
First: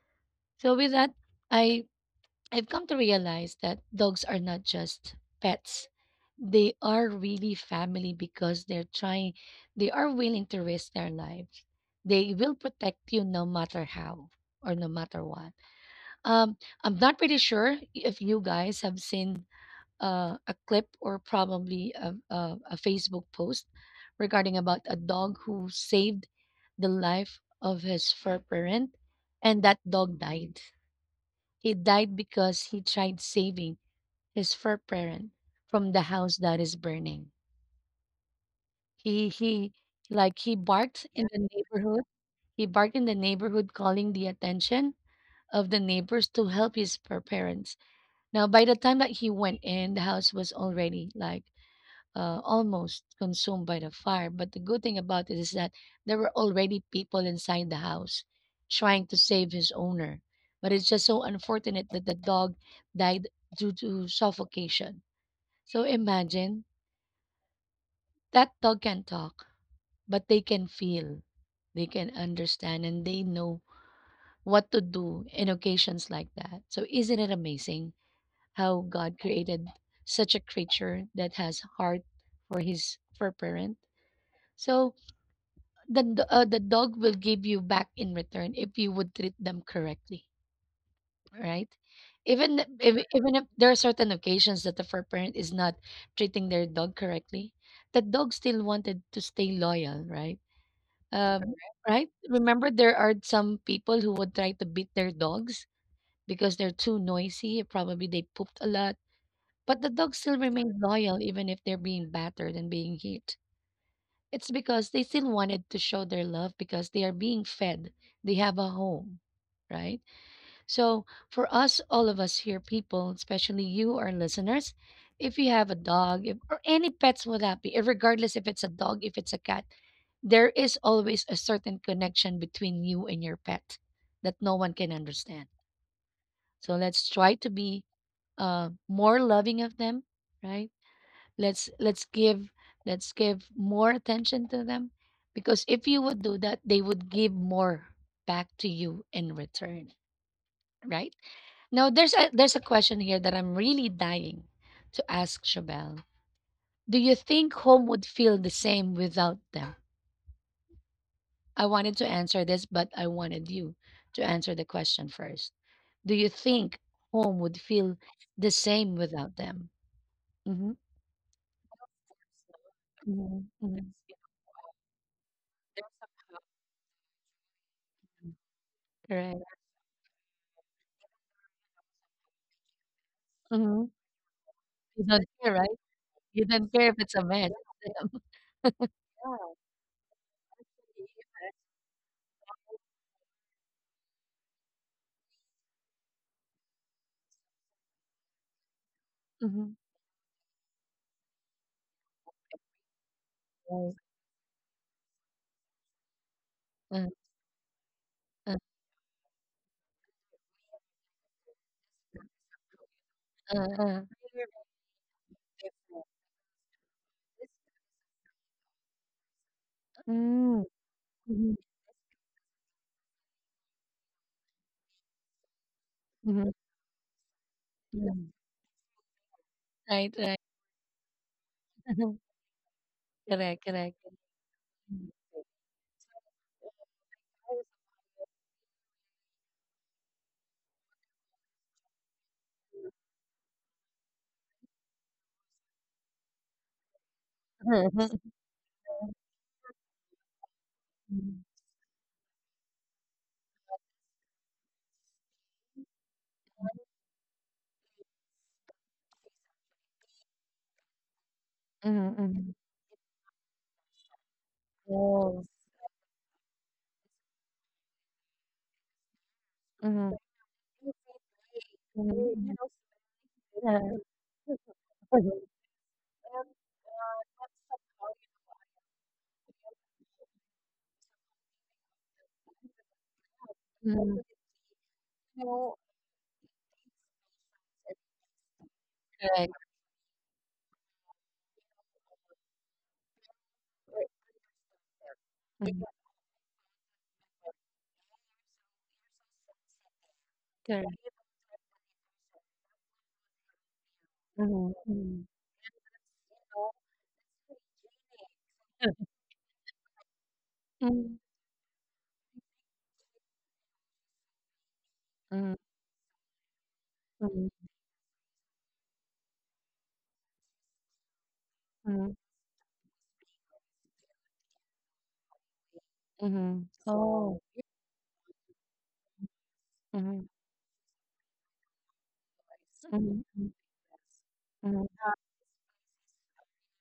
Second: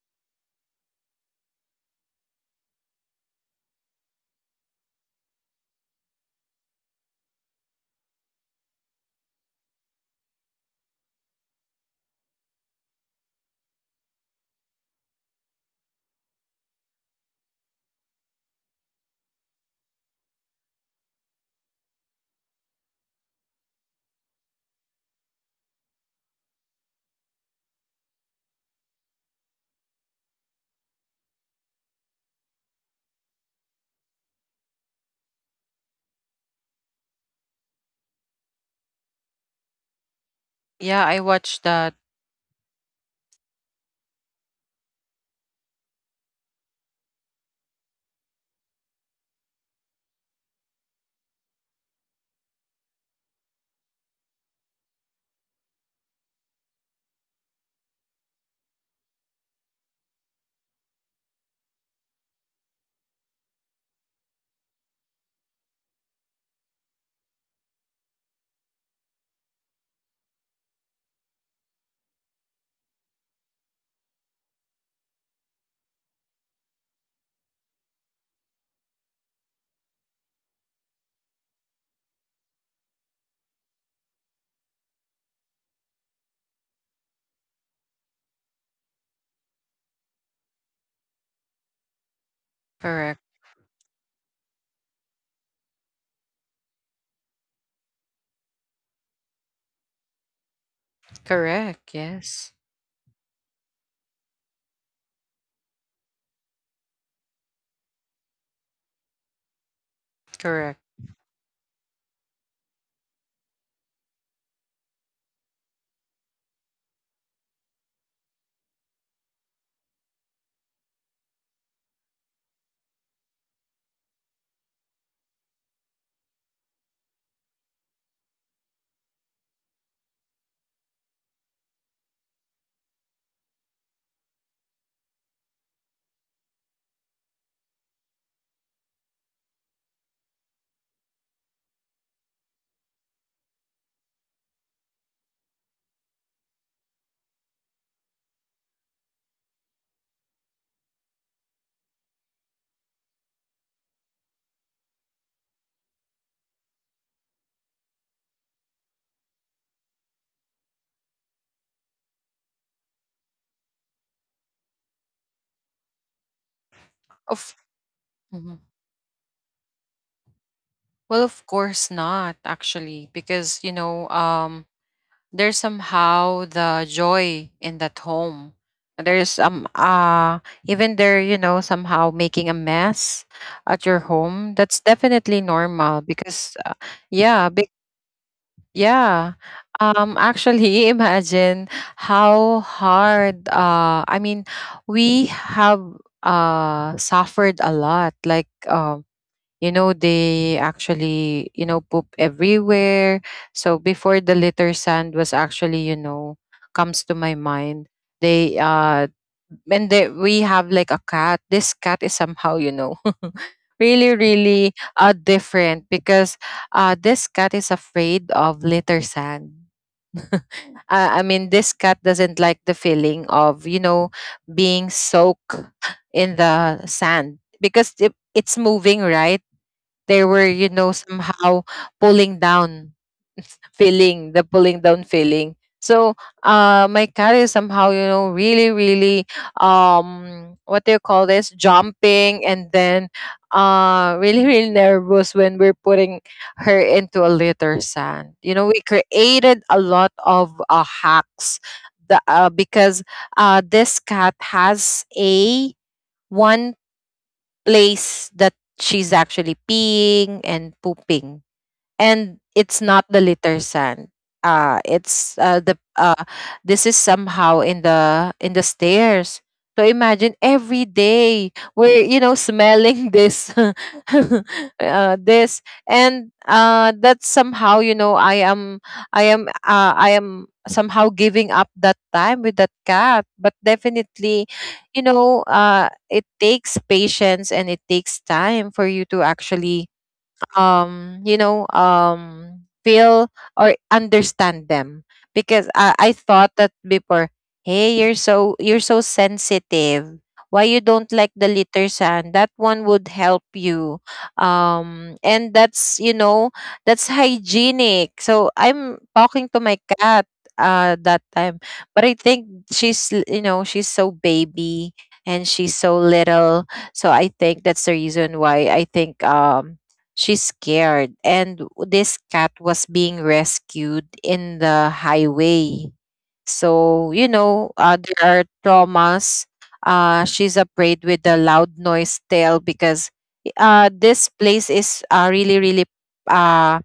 so with that, I I've come to realize that dogs are not just pets. They are really family because they are willing to risk their lives. They will protect you no matter how, or no matter what. Um I'm not pretty sure if you guys have seen a clip, or probably a Facebook post regarding about a dog who saved the life of his fur parent, and that dog died. He died because he tried saving his fur parent from the house that is burning. He like he
Yeah,
barked
I
in the
watched that.
neighborhood. He barked in the neighborhood, calling the attention of the neighbors to help his fur parents. Now by the time that he went in, the house was already like almost consumed by the fire. But the good thing about it is that there were already people inside the house trying to save his owner. But it's just so unfortunate that the dog died due to suffocation. So imagine that dog can talk, but they can feel, they can understand, and they know what to do in occasions like that. So isn't it amazing how God created such a creature that has heart for his for parent? So the dog will give you back in return if you would treat them correctly, right? Even th- if,
Correct.
even if there are certain occasions that the fur parent is not treating their dog correctly, the dog still wanted to stay loyal, right? Um,
Correct.
right?
Yes.
Remember, there are some people who would try to beat their dogs because they're too noisy. Probably they pooped a lot, but the dog still
Correct.
remained loyal even if they're being battered and being hit. It's because they still wanted to show their love because they are being fed. They have a home, right? So, for us, all of us here, people, especially you, our listeners, if you have a dog if, or any pets, would that be, eh, regardless if it's a dog, if it's a cat, there is always a certain connection between you and your pet that no one can understand. So, let's try to be more loving of them, right? Let's let's give let's give more attention to them, because if you would do that, they would give more back to you in return, right? Now there's a question here that I'm really dying to ask Shabelle. Do you think home would feel the same without them? I wanted to answer this, but I wanted you to answer the question first. Do you think home
Of.
would feel the
Mhm.
same without them? Mm-hmm.
Well, of course not, actually, because
Mm-hmm.
there's somehow the joy in that home. There's
Correct.
Even there, you know, somehow making a mess
Mm-hmm.
at your home. That's
You don't
definitely
hear, right?
normal
You
because
don't care if it's a mess.
yeah, big, yeah. Actually, imagine how hard, I mean, we have suffered a lot, like you
Mhm.
know, they actually, you know, poop everywhere. So before, the litter sand was actually, you know, comes
Uh,
to my mind.
uh,
They And they, we have like a cat. This cat is somehow, you know,
uh, uh.
really, really different, because this cat is afraid of litter sand. uh,
Mm.
I mean, this cat doesn't like the feeling of, you know, being soaked in
Mhm, mhm.
the sand because it, it's moving, right?
Right,
They
right.
were, you know, somehow pulling down
Correct, correct.
feeling, the pulling down feeling. So my cat is somehow, you know, really, really, what do you call this? Jumping, and then really, really nervous when we're putting her into a litter
Mhm,
sand. You know, we created a lot of hacks, because this cat has a one place that she's actually peeing and pooping,
mhm,
and
mhm.
it's not the litter sand. It's
Yes.
the This is somehow in the stairs. So
Mhm,
imagine every day we're, you
mhm.
know, smelling this,
Yeah.
this. And that's somehow, you know, I am somehow giving up that time with that cat. But definitely, you know, it takes patience and it takes time for you to
Correct.
actually, you know, feel or understand them. Because I,
Mhm.
I thought that before, hey, you're so, you're so sensitive, why you don't
Correct.
like the litter sand, that one would help you,
Mhm, mhm.
and that's, you know, that's hygienic. So I'm talking to my cat that time, but I think you know, she's so baby and
Mhm,
she's so little. So I think
mhm,
that's the reason why I think she's scared. And this
mhm,
cat was being rescued in the highway.
mhm, mhm.
So, you
Oh.
know, there are traumas.
Mhm,
She's afraid with the loud noise tail, because
mhm,
this place
mhm,
is really, really, uh,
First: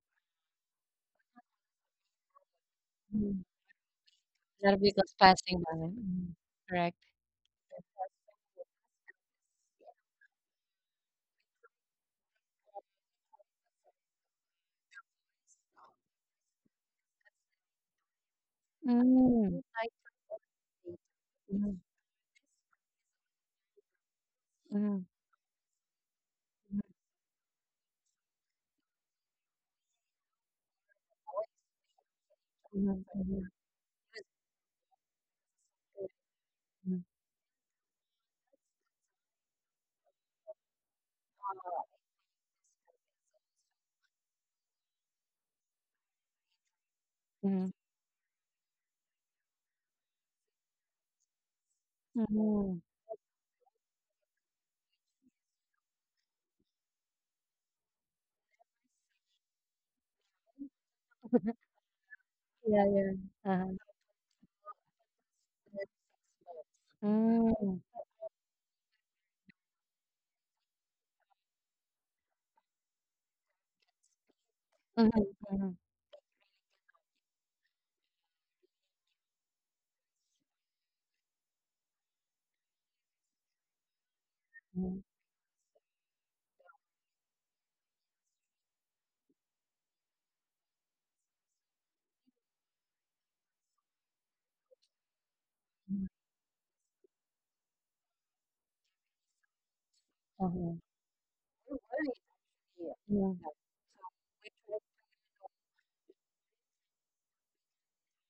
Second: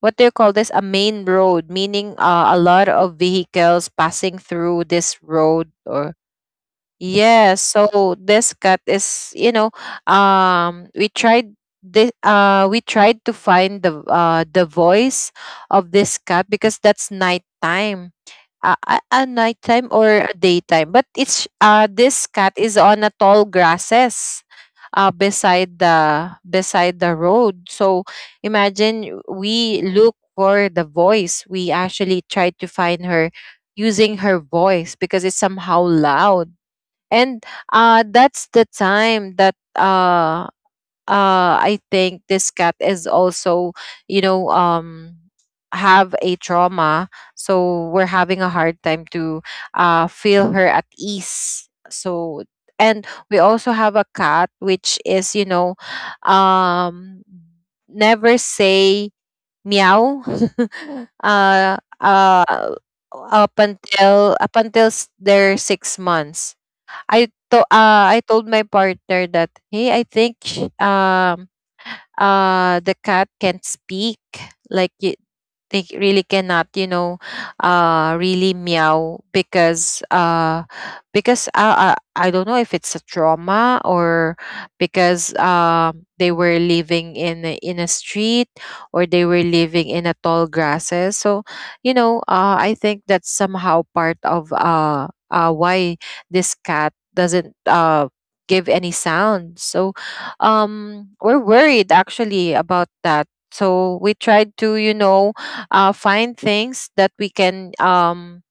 what do you call this? A main road, meaning a lot of
mhm.
vehicles passing
Not a
through
vehicles
this
passing
road,
by.
or
Mhm. Correct.
yes. So this cat is, you know, we tried we tried to find the the voice of this cat, because that's nighttime, a
Mm.
nighttime or a daytime. But it's, this cat is on a tall grasses,
Mhm,
beside the road. So imagine, we look for the voice. We actually tried to find her
mhm,
using her voice because it's somehow loud.
mhm,
And that's the time that I think this cat is also, you know, have a trauma. So
mhm,
we're having a hard time to feel her at ease. So,
mhm.
and we also have a cat which is, you know, um, never say meow. uh, uh,
Yeah, yeah.
Up
Uh-huh.
until their 6 months,
Mm.
I told my partner that, "Hey, I think the cat can't speak." Like,
Mhm,
it,
mhm,
they really cannot, you know, really meow, because I don't know if it's a trauma, or
mhm.
because, they were living in a, in a street, or they were living in a tall grasses. So, you know, I think that's somehow part of why this cat doesn't give any sound. So
Uh-huh.
we're worried actually about
Yeah.
that.
Yeah. Yeah.
So we tried to, you know, find things that we can,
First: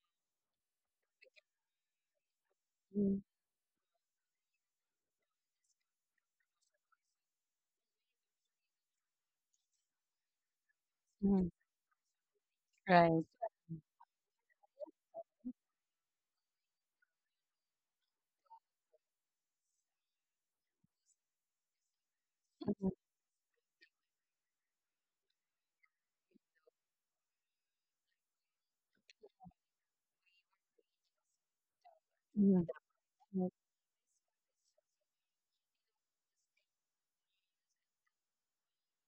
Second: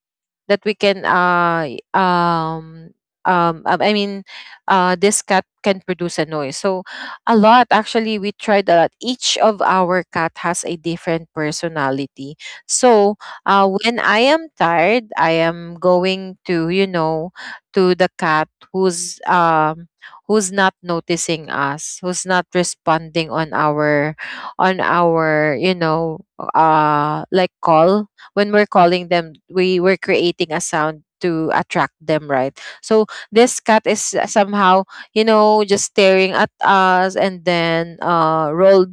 that we can y-
Mm,
I mean, this cat can produce a noise. So a lot, actually, we tried a lot. Each of our cat has a different
mhm.
personality. So
Right.
when I am tired, I am going to, you know, to the cat who's um who's not noticing us, who's not responding on our you know, like call. When we're calling them, we were creating a sound to attract them,
Mhm.
right? So
Right.
this cat is, somehow, you know, just staring at us, and then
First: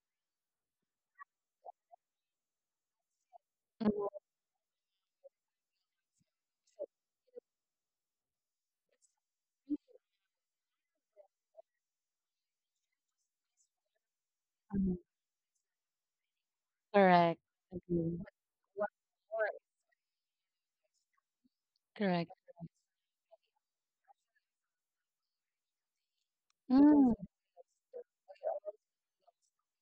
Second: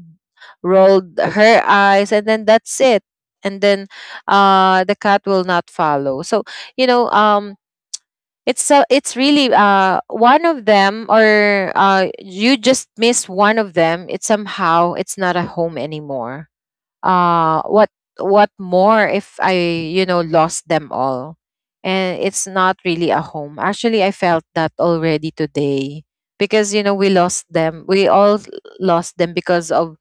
rolled her eyes, and then that's it. And then the cat will not follow. So, you know, it's really one of them, or you just miss one of them, it's somehow
Mhm.
it's not a home anymore.
Correct.
uh what
Agree.
what more if I, you know, lost them all? And
Correct.
it's not really a home, actually. I felt that already today, because, you know, we
Mm.
lost them, we all lost them, because of,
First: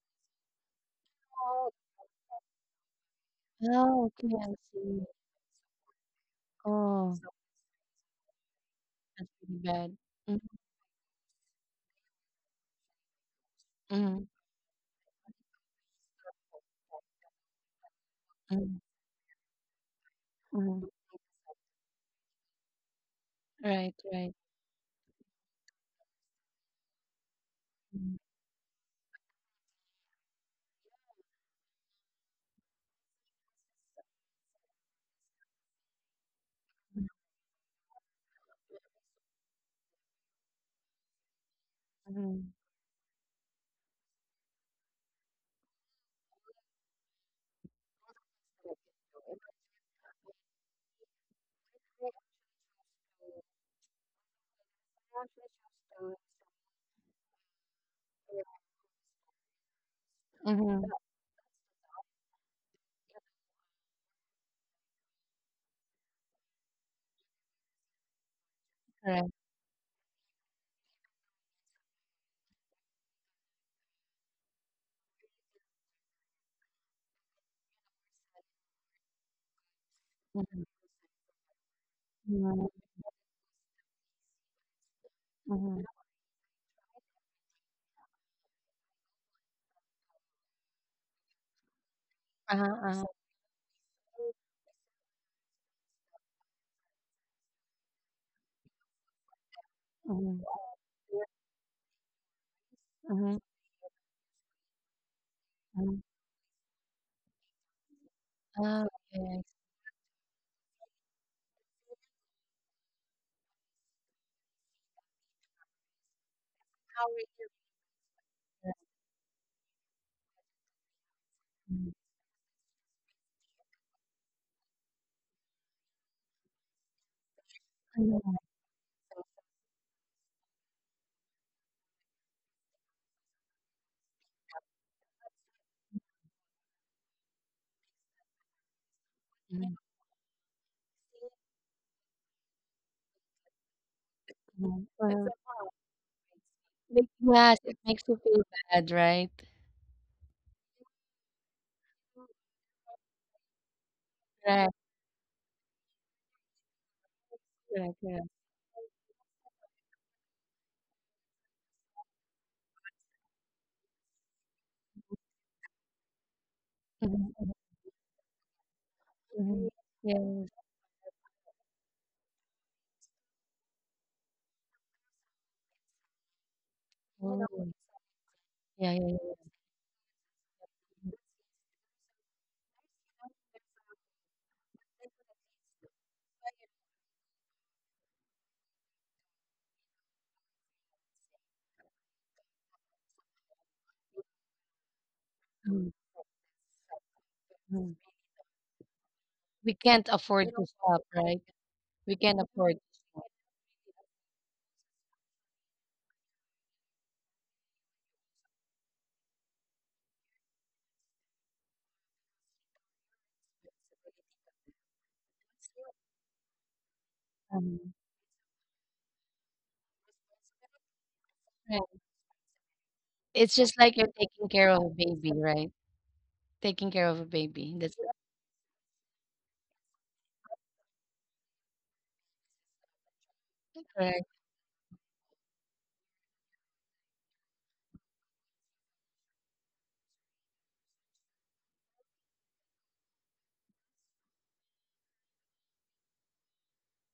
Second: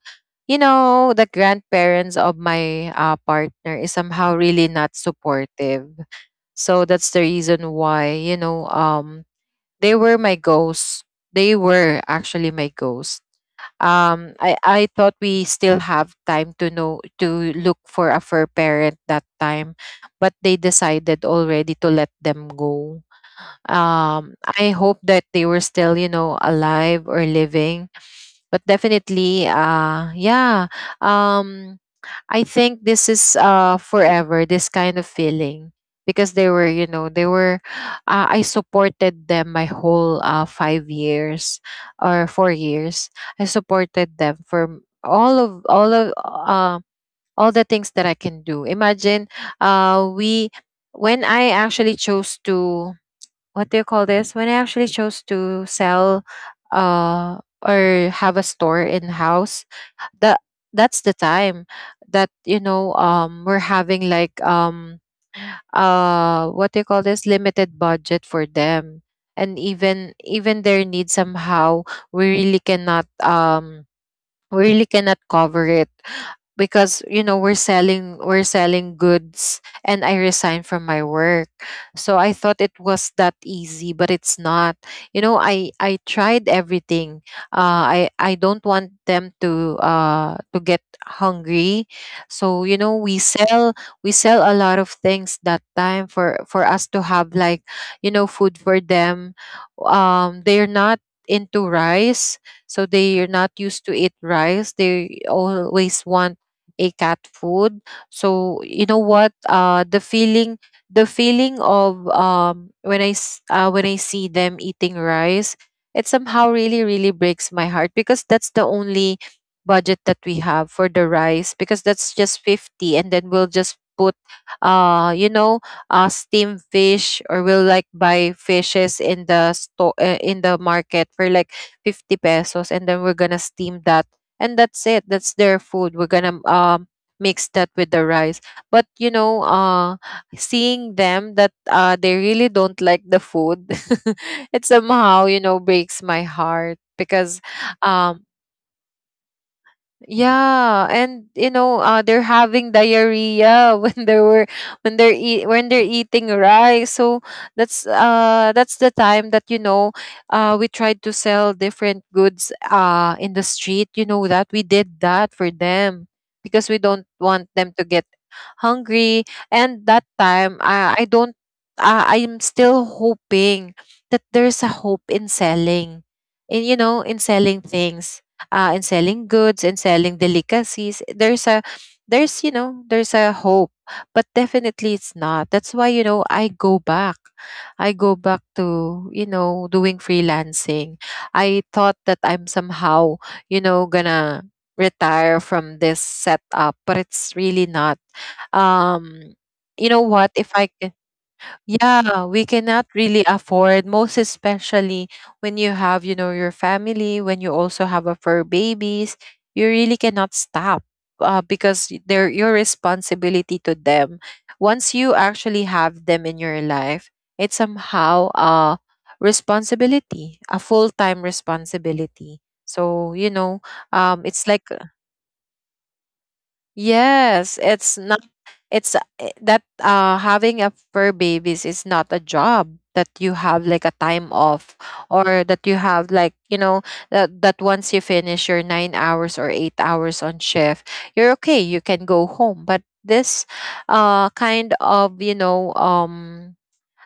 you know, the grandparents of my partner is
Oh, okay.
somehow
I
really not
see.
supportive. So that's
Oh,
the reason why, you know,
that's really bad.
they were
Mm,
my ghosts, they were actually my ghosts.
mhm,
I thought we still have time to know, to look for a fur
mhm,
parent that time, but they
mhm.
decided already to let them go.
Right. Right.
um I hope that they were still, you know, alive or living. But definitely, yeah. um I think this is forever, this kind of feeling. Because they were, you know, they were I supported them my whole 5 years or
Mhm,
4 years. I supported them for all of all the things that I can do. Imagine, we when I actually chose to, what do you call this, when I actually chose to sell or have a store in house, that
mhm.
that's the time that, you know, we're having like, what do you call this, limited budget for them.
Correct.
And even their needs, somehow we really cannot, we really cannot cover it, because, you know, we're selling, we're selling goods, and I resigned
Mhm,
from my work. So I thought it was that easy, but it's not. You know,
mhm.
I tried everything. I don't want them to get hungry. So, you
Uh-huh.
know, we sell a lot of things that time for us to have like, you know, food for them.
Mhm,
They're not into rice, so they
mhm,
are not used to eat rice, they
mhm.
always want a cat food. So
Ah,
you know
okay. I
what, the feeling, the feeling of, when I see them eating rice, it somehow really, really breaks my heart, because that's the only budget that we have for the rice, because
see.
that's just 50, and then we'll just put you know, steamed fish, or we'll like buy
Mhm,
fishes in the store in the market for like 50 pesos, and then we're gonna steam that, and that's it, that's their food. We're gonna, mix that with the rice. But, you know,
mhm.
seeing them that they really don't like the food, it somehow,
Right.
you know, breaks my heart,
Like,
because
yes, it makes you
um
feel bad, right?
yeah. And, you know, they're having diarrhea when they were,
Correct.
when they're eating rice. So
Correct. Correct.
that's the time that, you know, we tried to sell different goods in the street. You know that we did that for them, because we don't
Mhm,
want them to get hungry.
mhm.
And that
Yeah.
time, I don't, I'm still hoping that there's a hope in selling, in, you know, in
Yeah.
selling things,
Yeah.
in
Yeah.
selling goods, in selling delicacies. There's a, there's, you know, there's a hope, but definitely it's not. That's why, you know, I go back. I go back to, doing freelancing. I thought that I'm somehow, gonna retire from
Mhm,
this setup, but it's really not.
mhm.
um
We
you know
can't
what, if
afford
I
to
can.
stop, right? We
Yeah, we
can't afford
cannot
to
really
stop.
afford, most especially when you have, your family, when you also have a fur babies, you really cannot stop. Because they're your responsibility to them once you actually have them in your life. It's
Mhm.
somehow a responsibility, a full-time
Right.
responsibility. so you
It's
know
just like you're
um
taking
it's
care
like.
of a baby, right? Taking care of a
Yes,
baby. That's
it's not. It's I- that Having a fur babies is not a job that you have
it.
like a
Correct.
time off, or that you have like, that once you finish your 9 hours or 8 hours on shift, you're okay, you can go home. But this kind of,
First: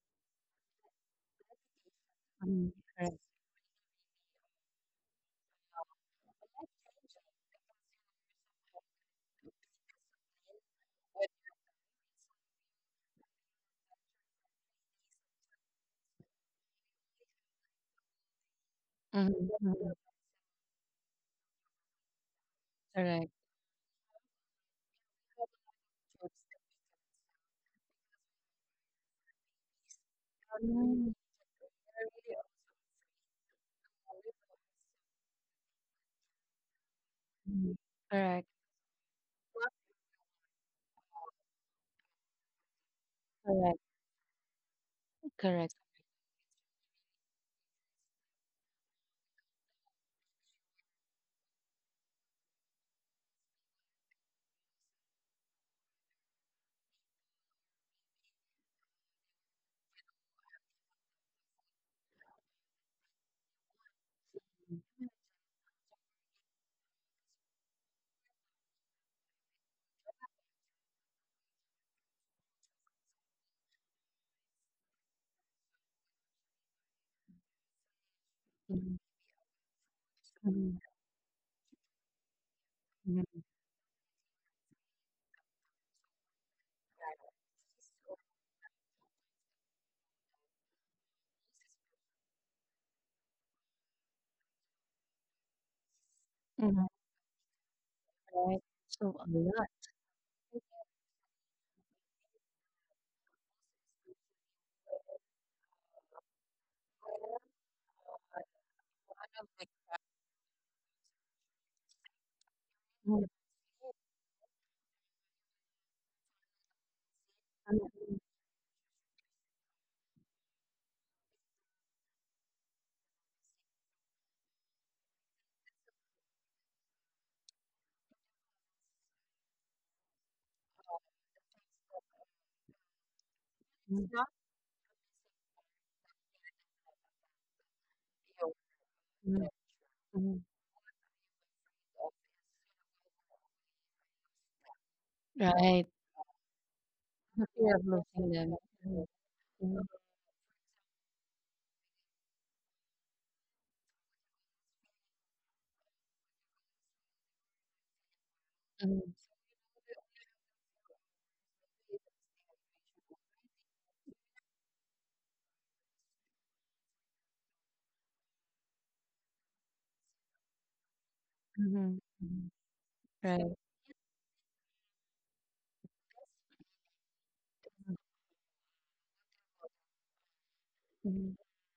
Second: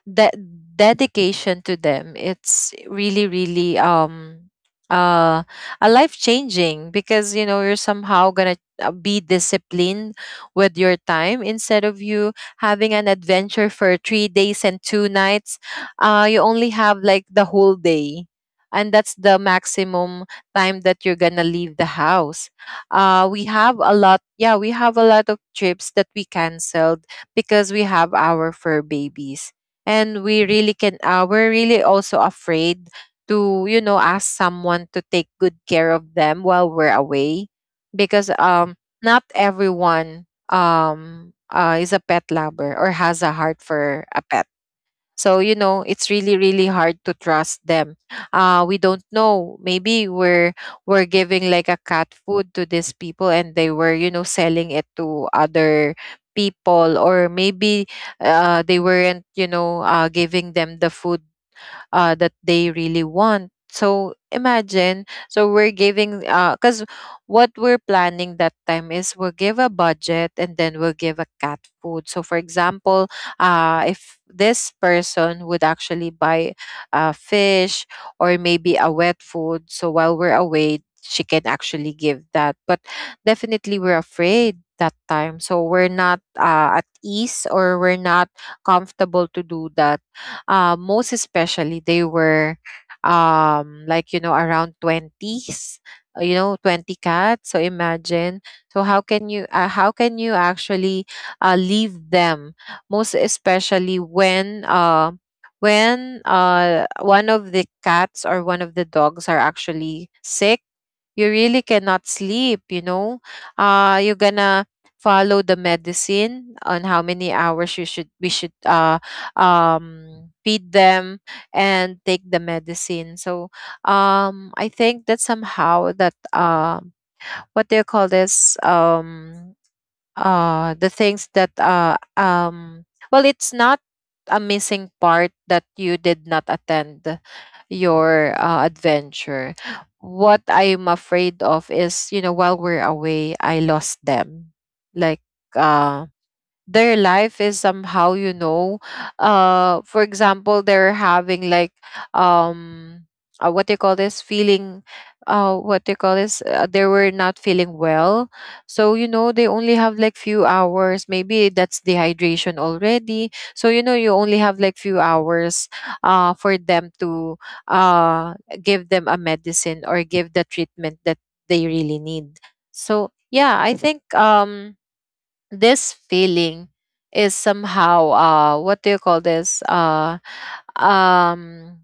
that dedication to them,
Mhm.
it's really really, uh a life changing, because, you're somehow gonna be disciplined with your time, instead of you having an adventure for 3 days and two nights. You only have like the whole day, and that's the
Mhm. Mhm.
maximum time that you're gonna leave the house. We
Correct.
have a lot Yeah, we have a lot of trips that we canceled because we have our fur babies, and
Mhm.
we're really also afraid to, ask someone to take good care of them while we're away,
Mhm.
because,
Correct.
not everyone, is a pet lover or has a heart
Correct.
for a pet. So,
Correct.
it's really, really hard to trust them. We don't know. Maybe we're giving like a cat food to these people, and they were, selling it to other people. Or maybe they weren't, giving them the food that they really want. So imagine, so we're giving, because what we're planning that time is, we'll give a budget and then we'll give a cat food. So for example, if this person would actually buy a fish, or maybe a
Mhm.
wet food, so while we're away,
Mhm.
she can actually give that. But
Mhm.
definitely we're afraid that time. So we're not, at ease, or we're not comfortable to do that, most especially they were, like, around 20s, 20
Mhm.
cats, so imagine.
Right.
So
So a lot.
how can you actually leave them, most especially when one of the cats or one of the dogs are actually sick? You really cannot sleep,
Mhm.
you're gonna follow the medicine on how many hours you should
Mhm.
we should feed them and take the medicine. So, I think that somehow that, what do you call this? The things that, well, it's not
Mhm.
a missing part that you did not attend your
Mhm.
adventure. What
Mhm.
I'm afraid of is, while we're away, I lost them. Like,
Right.
uh, their life
The
is
fear of
somehow,
losing them. Mhm. Mhm.
for example, they're having like, um what do you call this feeling? What do you call this? They were not feeling well, so,
Mhm.
they only have like few hours, maybe that's dehydration already. So, you only have like few hours for them to uh give them a medicine, or give the treatment that they really
Mhm.
need.
Mhm.
So yeah, I
Right.
think, this feeling is somehow, what do you call this?
Mhm.
Um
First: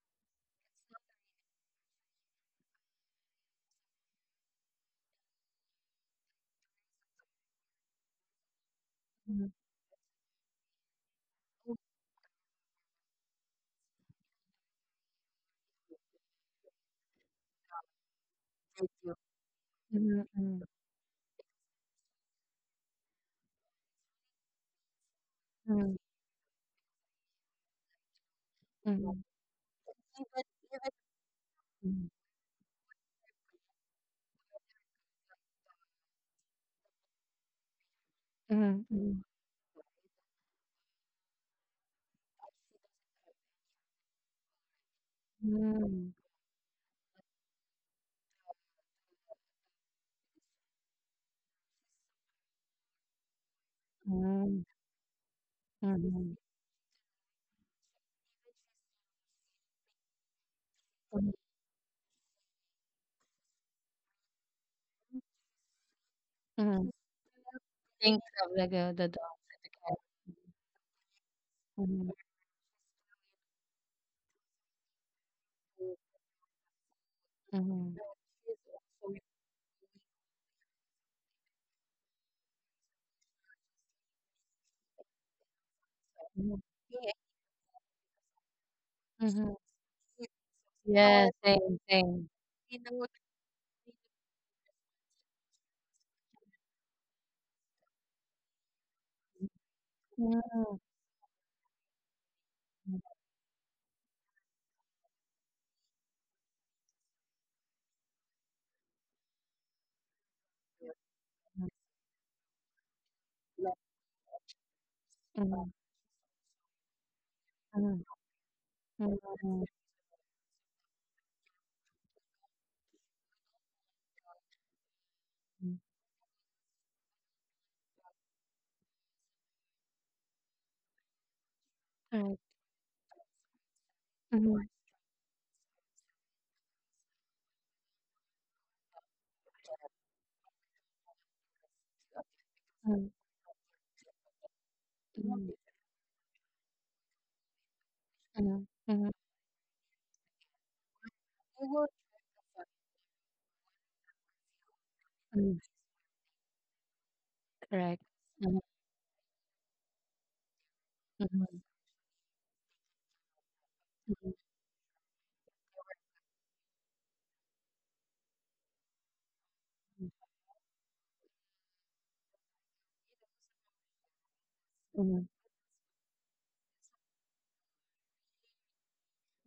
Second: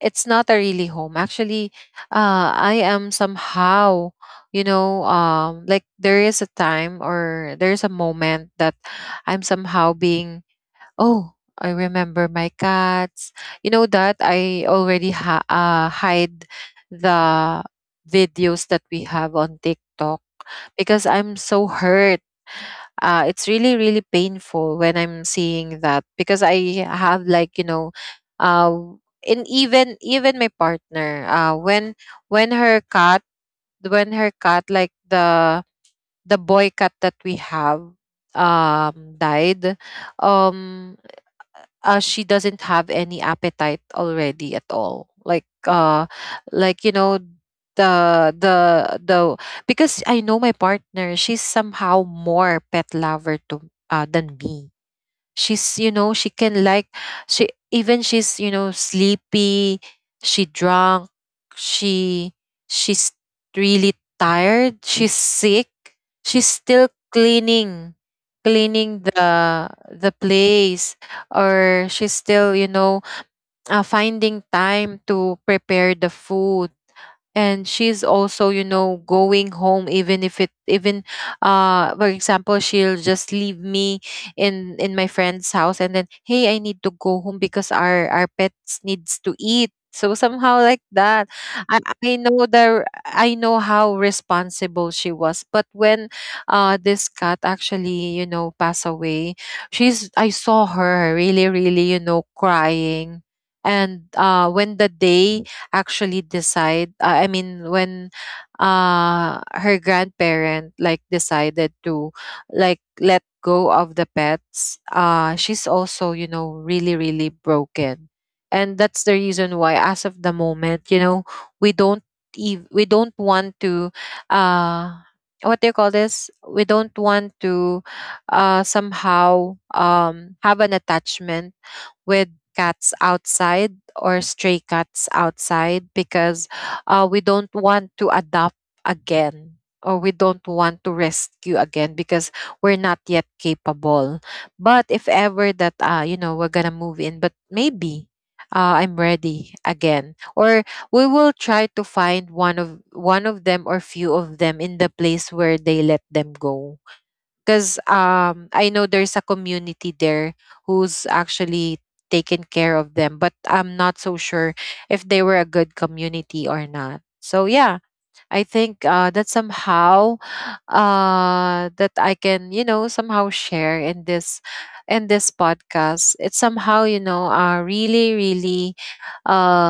it's not a really home actually. I am somehow, like, there is a time, or there's a moment that I'm
Mhm.
somehow being, oh, I remember my cats, that I already hide the videos that we have on TikTok,
Mhm. Mhm.
because I'm so hurt. It's really really painful when I'm seeing
Mhm.
that, because I have like, uh,
Mhm.
and even my partner, when
Mhm.
when her cat when her cat like the boy cat that we have,
Mhm.
died. um she doesn't have any appetite already at all.
Mm,
Like you know the the the Because I know my partner, she's somehow more pet lover to, than me.
mm,
She's, she
mhm,
can like, she even, she's, sleepy, she drunk,
mhm,
she she's really tired, she's sick, she's
mhm.
still cleaning,
Think of like the dog.
the place, or
Mhm,
she's still, finding time to prepare the food, and
mhm,
she's also, going home, even if it, even for example, she'll just leave me in my friend's house, and then, hey, I need to go home because our pets needs to
mhm.
eat, so somehow like that.
Yeah,
i
same,
i
same.
know the i know how responsible she was. But when this cat actually, passed away, she's I saw
Mm,
her really really,
mhm,
crying. And when the day actually decide I mean, when her grandparent like decided to like let go of the pets, she's
mhm,
also, really really broken.
mhm,
And that's the reason why,
mhm,
as of the moment, we don't, we don't want to, uh what do you call this, we don't want to, somehow, have an attachment with cats outside, or stray cats outside, because, we don't want to adopt again, or we don't want to rescue again, because we're not yet capable. But if ever that, we're gonna move in, but maybe, I'm
mhm.
ready again, or we will try to find one of them, or few of them in the place where they let them go. Because,
Correct. Mhm,
I know there's a community there who's
mhm,
actually taken care of them, but I'm not so
mhm,
sure if they were a good community or not. So yeah, I think that somehow, that I can, somehow share in
mhm, mhm, mhm. Correct.
this
Mhm, mhm, mhm,
podcast. It's somehow, really, really,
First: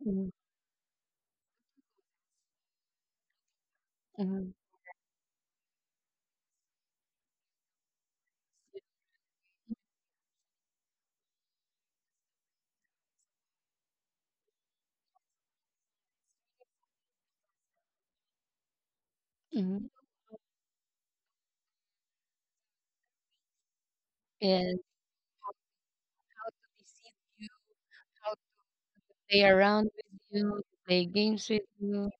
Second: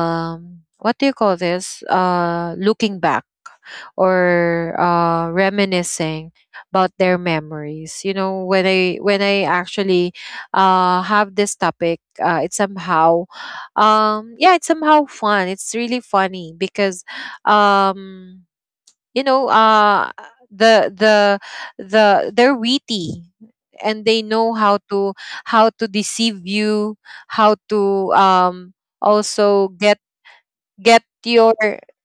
mhm,
what do you call this? Looking back,
mhm, mhm,
or, reminiscing about their memories. You know, when I actually, have this topic, it's somehow, yeah, it's somehow fun. It's really funny because. Um, you know
mhm.
uh the the the they're witty, and they know
Yes,
how to deceive you, how to,
play
also
around with you, play
get
games with
your,
you,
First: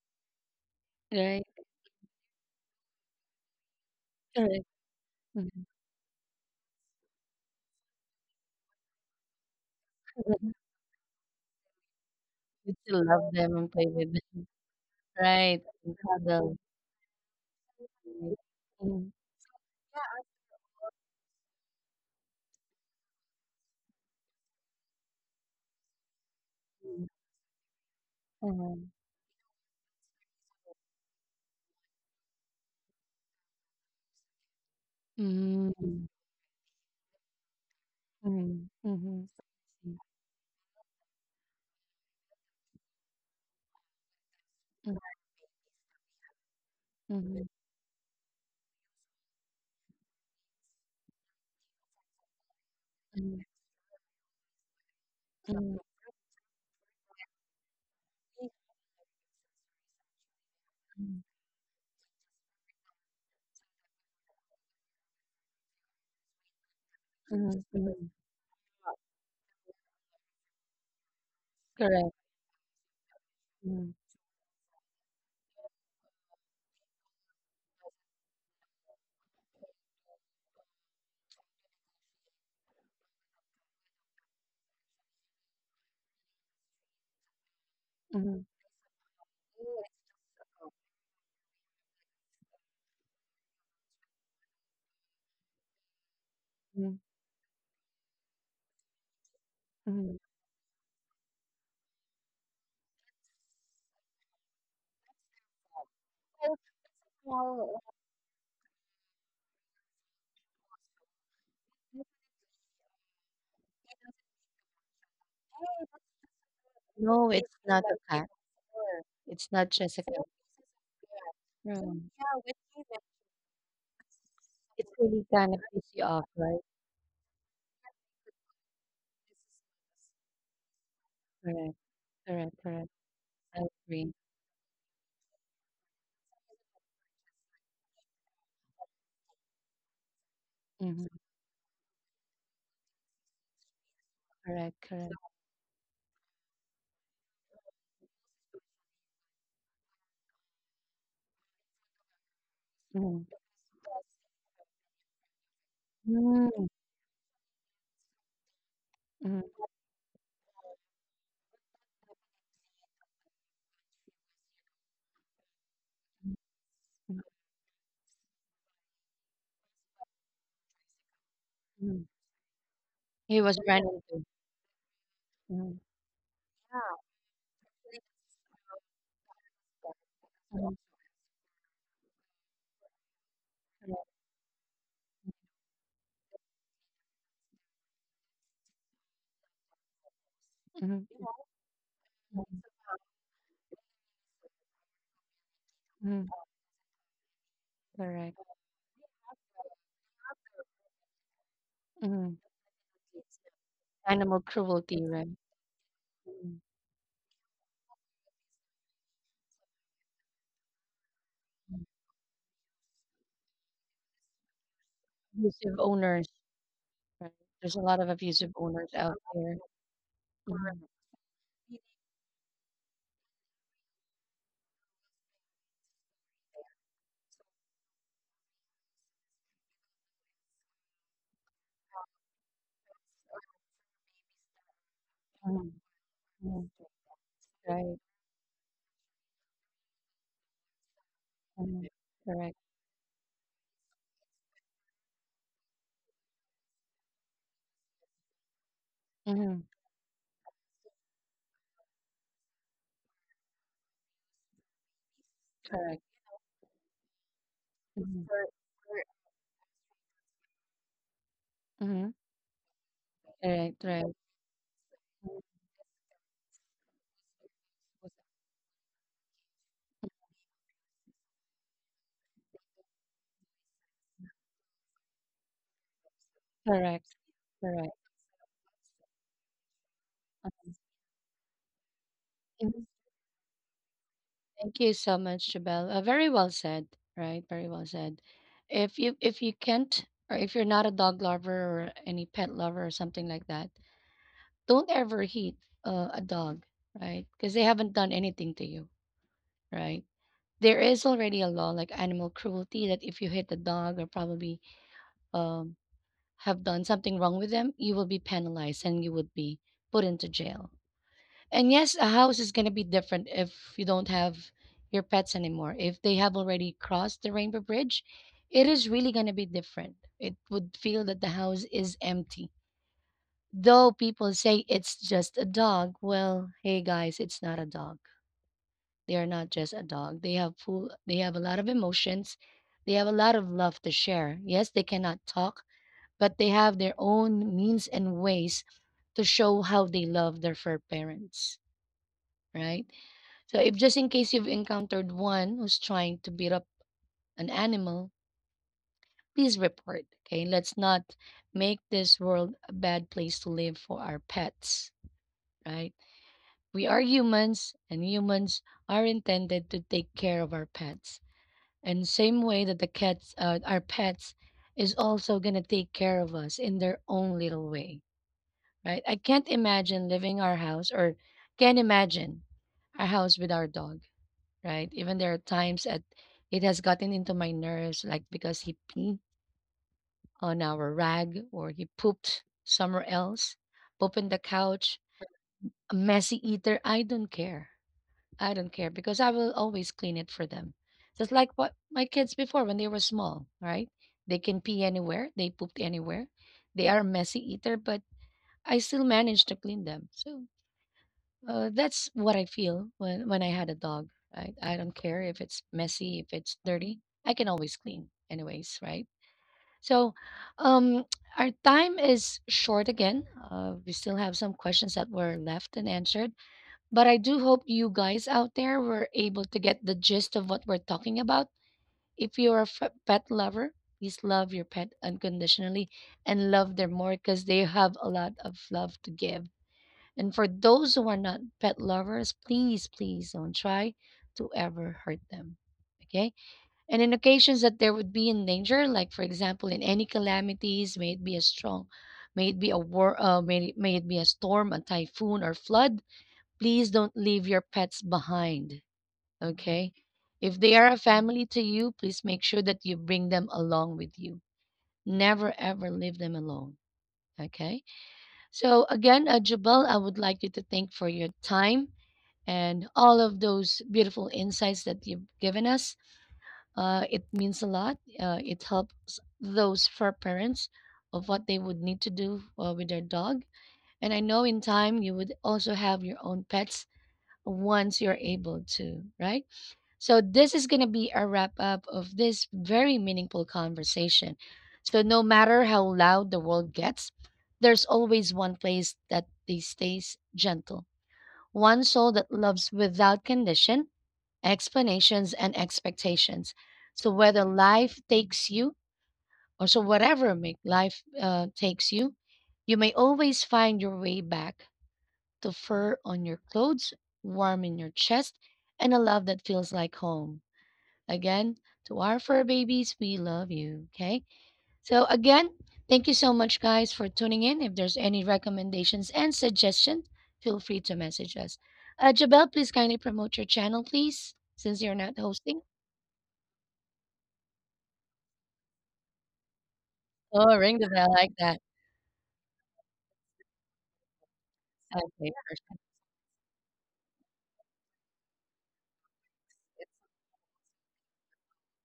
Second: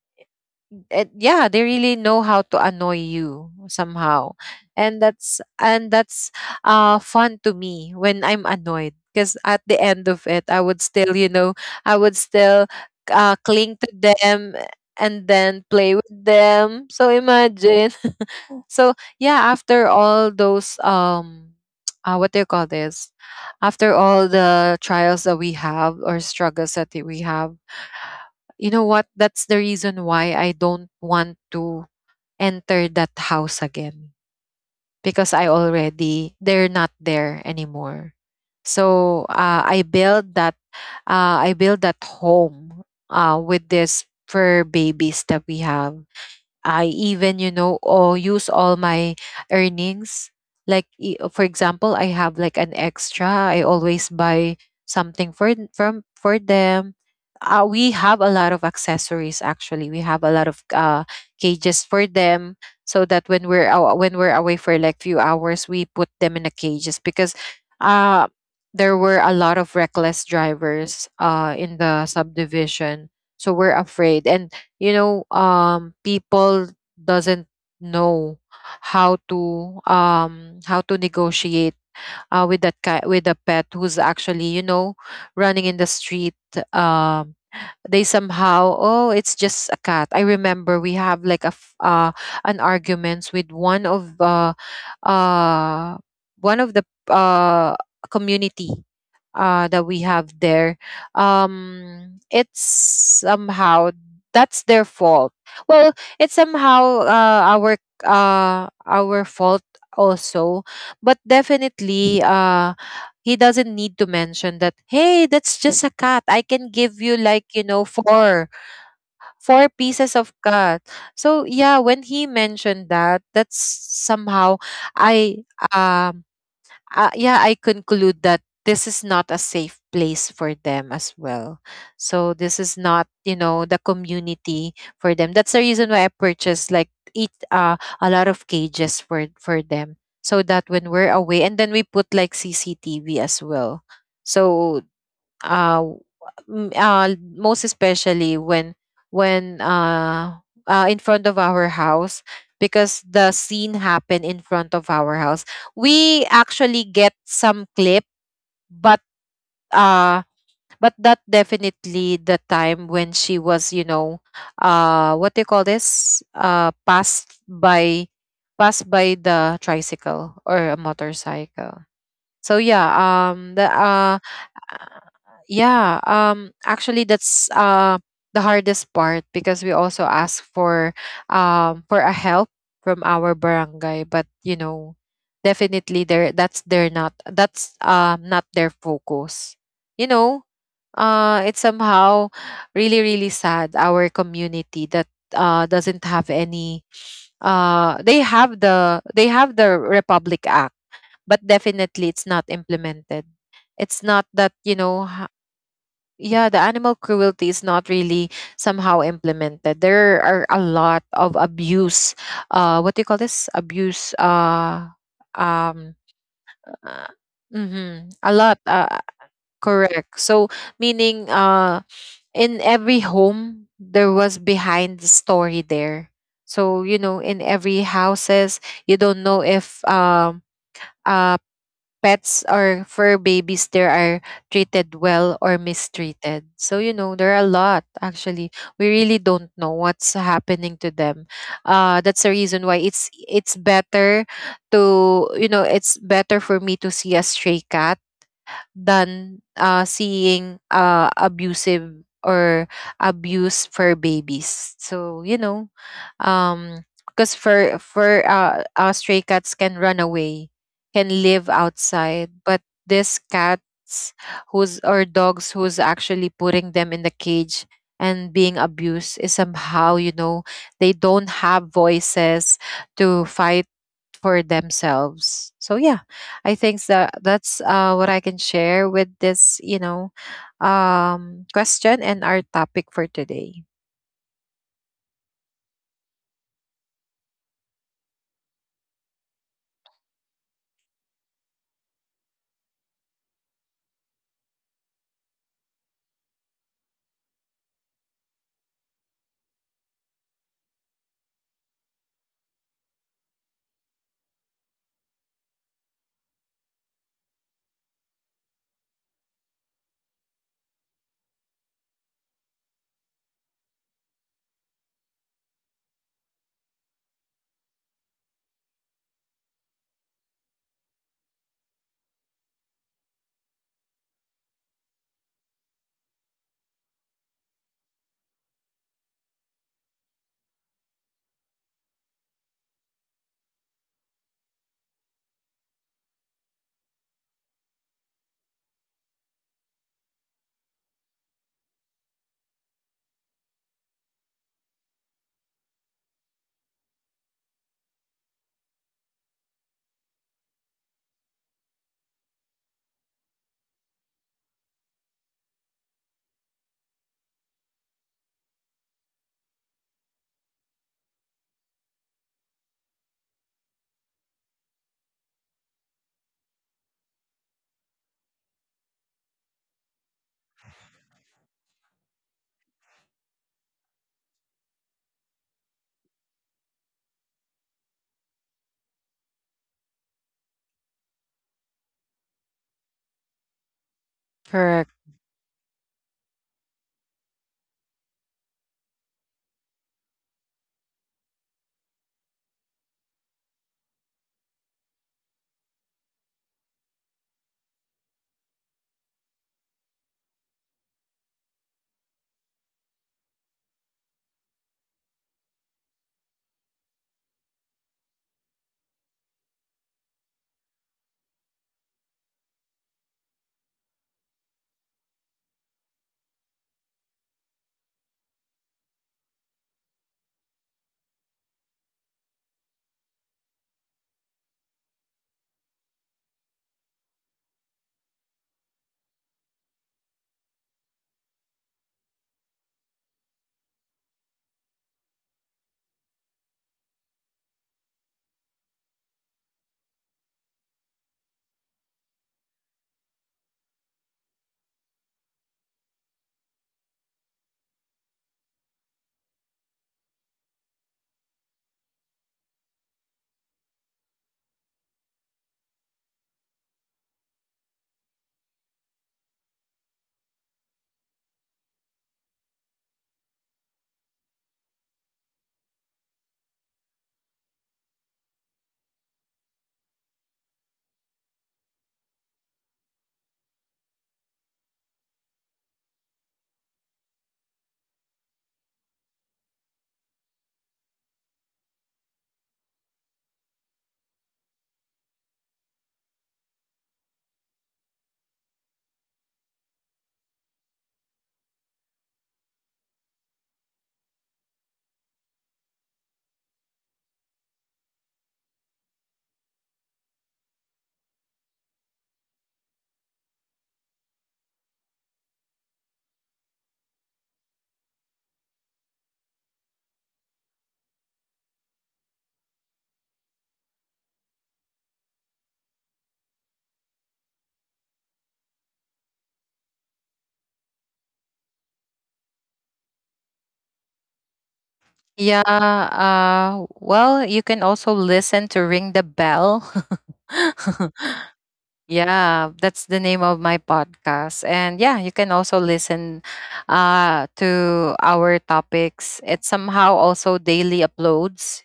it,
right?
yeah, they really know how to annoy you somehow,
Correct.
and
Mhm.
that's fun to me, when I'm annoyed, because at the end of it, I would still, you know, I would still
You still love them and
cling
play
to
with them,
them and
right?
then play
And
with
cuddle.
them. So imagine. So
Sim,
yeah, after all those, what do you call this? After all the trials that we have, or struggles that
sim.
we have, you know
Aham.
what? That's the reason why I don't want to enter that house again, because I
Mhm,
already they're not there anymore.
mhm,
So,
mhm. Sim.
I build that home, with this fur babies that we have. I
Mm,
even,
mhm,
or use all my earnings. Like, for example, I have like an extra.
mhm,
I always buy something for th-
mhm,
from for them. We have a lot of accessories. Actually, we have a lot of cages for them, so that when we're away for like few hours, we put them in the cages, because,
mhm, mhm.
uh, there were a lot of reckless drivers, in the
Correct.
subdivision. So we're
Mhm,
afraid. And, people doesn't know how to negotiate, with with a pet who's actually, running in the street, um they
mhm,
somehow, oh, it's just a cat. I remember we have like an arguments with uh one of the,
mhm,
uh community that we
mhm.
have there, it's somehow, that's their fault. Well, it's somehow, our fault also, but definitely, he doesn't need to mention that. Hey, that's just a cat. I can give you
No,
like,
it's not a cat.
four
It's not just
pieces
a
of
cat.
cat. So yeah,
Right.
when he mentioned that, that's somehow,
It's really
I
kind of piss you
um
off, right?
yeah, I conclude that this is not a safe place for them as well.
Correct,
So this
correct,
is
correct.
not,
I
the
agree.
community for them. That's the reason why I purchased like eat a lot of cages for them, so that when
Mhm,
we're away, and then we put like CCTV as well.
correct,
So,
correct.
uh, w- m- uh most especially when when uh, in front of our house, because
Mhm,
the scene happened in front of our house, we
mm,
actually get some clip. But,
mhm,
uh that definitely the time when she was, what do you call this, passed by, the tricycle or a motorcycle.
mhm.
So yeah,
He
the
was run into.
uh,
Mhm,
yeah, actually, that's the hardest part, because we also ask for a help from our barangay. But, definitely there, that's, not their focus you know
mhm,
it's somehow
mhm,
really really sad, our community, that doesn't have
mhm.
any. They
Correct.
have the, republic act, but definitely it's not
Mhm.
implemented. It's not
Animal
that,
cruelty, right?
yeah, the
Mhm.
animal cruelty is not really somehow implemented. There are a lot of abuse. What do you call this? Abuse.
Abusive
Um,
owners.
uh,
Right. There's a lot of
mm-hmm, a
abusive
lot.
owners out there.
Correct. So
Mhm,
meaning, in every home there was behind the story there. So, in every houses, you don't know if, uh, pets or fur babies there are treated well or
mhm,
mistreated. So,
mhm.
there are a lot
Right.
actually. We really don't know what's happening to them.
Mhm.
That's the reason
Correct.
why it's better for me to see a stray cat than,
Mhm,
seeing, abusive, or abuse for babies. So, because for
mhm,
stray cats can run away, can live
mhm.
outside, but these cats
Correct, right.
who's, or dogs who's actually putting them in the cage and being abused, is somehow, they don't have voices to fight for themselves. So yeah, I think that
Correct.
that's, what
Correct.
I can share with this, question and our topic
And
for today.
thank you so much, Jabel. Very well said, right? Very well said. If you can't, or if you're not a dog lover or any pet lover or something like that, don't ever hate a dog, right? Because they haven't done anything to you, right? There is already a law like animal cruelty that if you hit a dog or probably um have done something wrong with them, you will be penalized and you would be put into jail. And yes, a house is going to be different if you don't have your pets anymore. If they have already crossed the Rainbow Bridge, it is really going to be different. It would feel that the house is empty. Though people say it's just a dog, well, hey guys, it's not a dog. They are not just a dog. They have a lot of emotions. They have a lot of love to share. Yes, they cannot talk, but they have their own means and ways to show how they love their fur parents, right? So, if just in case you've encountered one who's trying to beat up an animal, please report. Okay, let's not make this world a bad place to live for our pets, right? We are humans, and humans are intended to take care of our pets. And same way that the cats, our pets, is also gonna take care of us in their own little way. Right? I can't imagine leaving our house or can't imagine our house with our dog, right? Even there are times that it has gotten into my nerves, like because he peed on our rag or he pooped somewhere else, poop in the couch,
Correct.
a messy eater. I don't care. I don't care because I will always clean it for them. Just like what my kids before when they were small, right? They can pee anywhere, they pooped anywhere. They are a messy eater, but I still manage to clean them. So that's what I feel when I had a dog. Right? I don't care if it's messy, if it's dirty. I can always clean, anyways. Right? So, um, our time is short again. We still have some questions that were left and answered, but I do hope you guys out there were able to get the gist of what we're talking about. If you're a pet lover, please love your pet unconditionally and love them more because they have a lot of love to give. And for those who are not pet lovers, please, please don't try to ever hurt them. Okay? And in occasions that there would be in danger, like for example, in any calamities, may it be a strong, may it be a war, may it be a storm, a typhoon, or flood, please don't leave your pets behind. Okay? If they are a family to you, please make sure that you bring them along with you. Never ever leave them alone. Okay? So again, Jubal, I would like you to thank for your time and all of those beautiful insights that you've given us. It means a lot. It helps those fur parents of what they would need to do with their dog. And I know in time you would also have your own pets once you're able to, right? So this is going to be a wrap up of this very meaningful conversation. So no matter how loud the world gets, there's always one place that they stays gentle, one soul that loves without condition, explanations and expectations. So whether life takes you, or so whatever make life takes you, you may always find your way back to fur on your clothes, warm in your chest, and a love that feels like home. Again, to our fur babies, we love you. Okay. So again, thank you so much, guys, for tuning in. If there's any recommendations and suggestions, feel free to message us. Jabel, please kindly promote your channel, please, since you're not hosting.
Yeah. Well, you can also listen to Ring the Bell.
Oh, ring the bell like that.
Yeah, that's the name of my podcast. And yeah,
Okay,
you can also
perfect.
listen, to our topics. It's somehow also daily uploads.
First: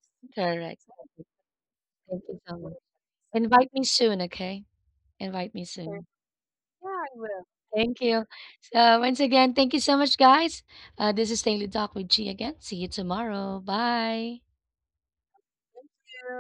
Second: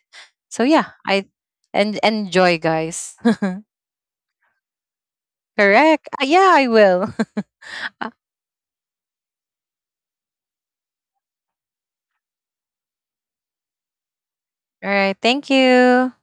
So
Correct.
yeah, I and
Thank you
enjoy,
so much.
guys.
Invite me soon, okay? Invite me soon.
Correct. Yeah, I will.
Thank you. So once again, thank you so much, guys. This is Daily Talk with G again. See you tomorrow. Bye.
All right. Thank you.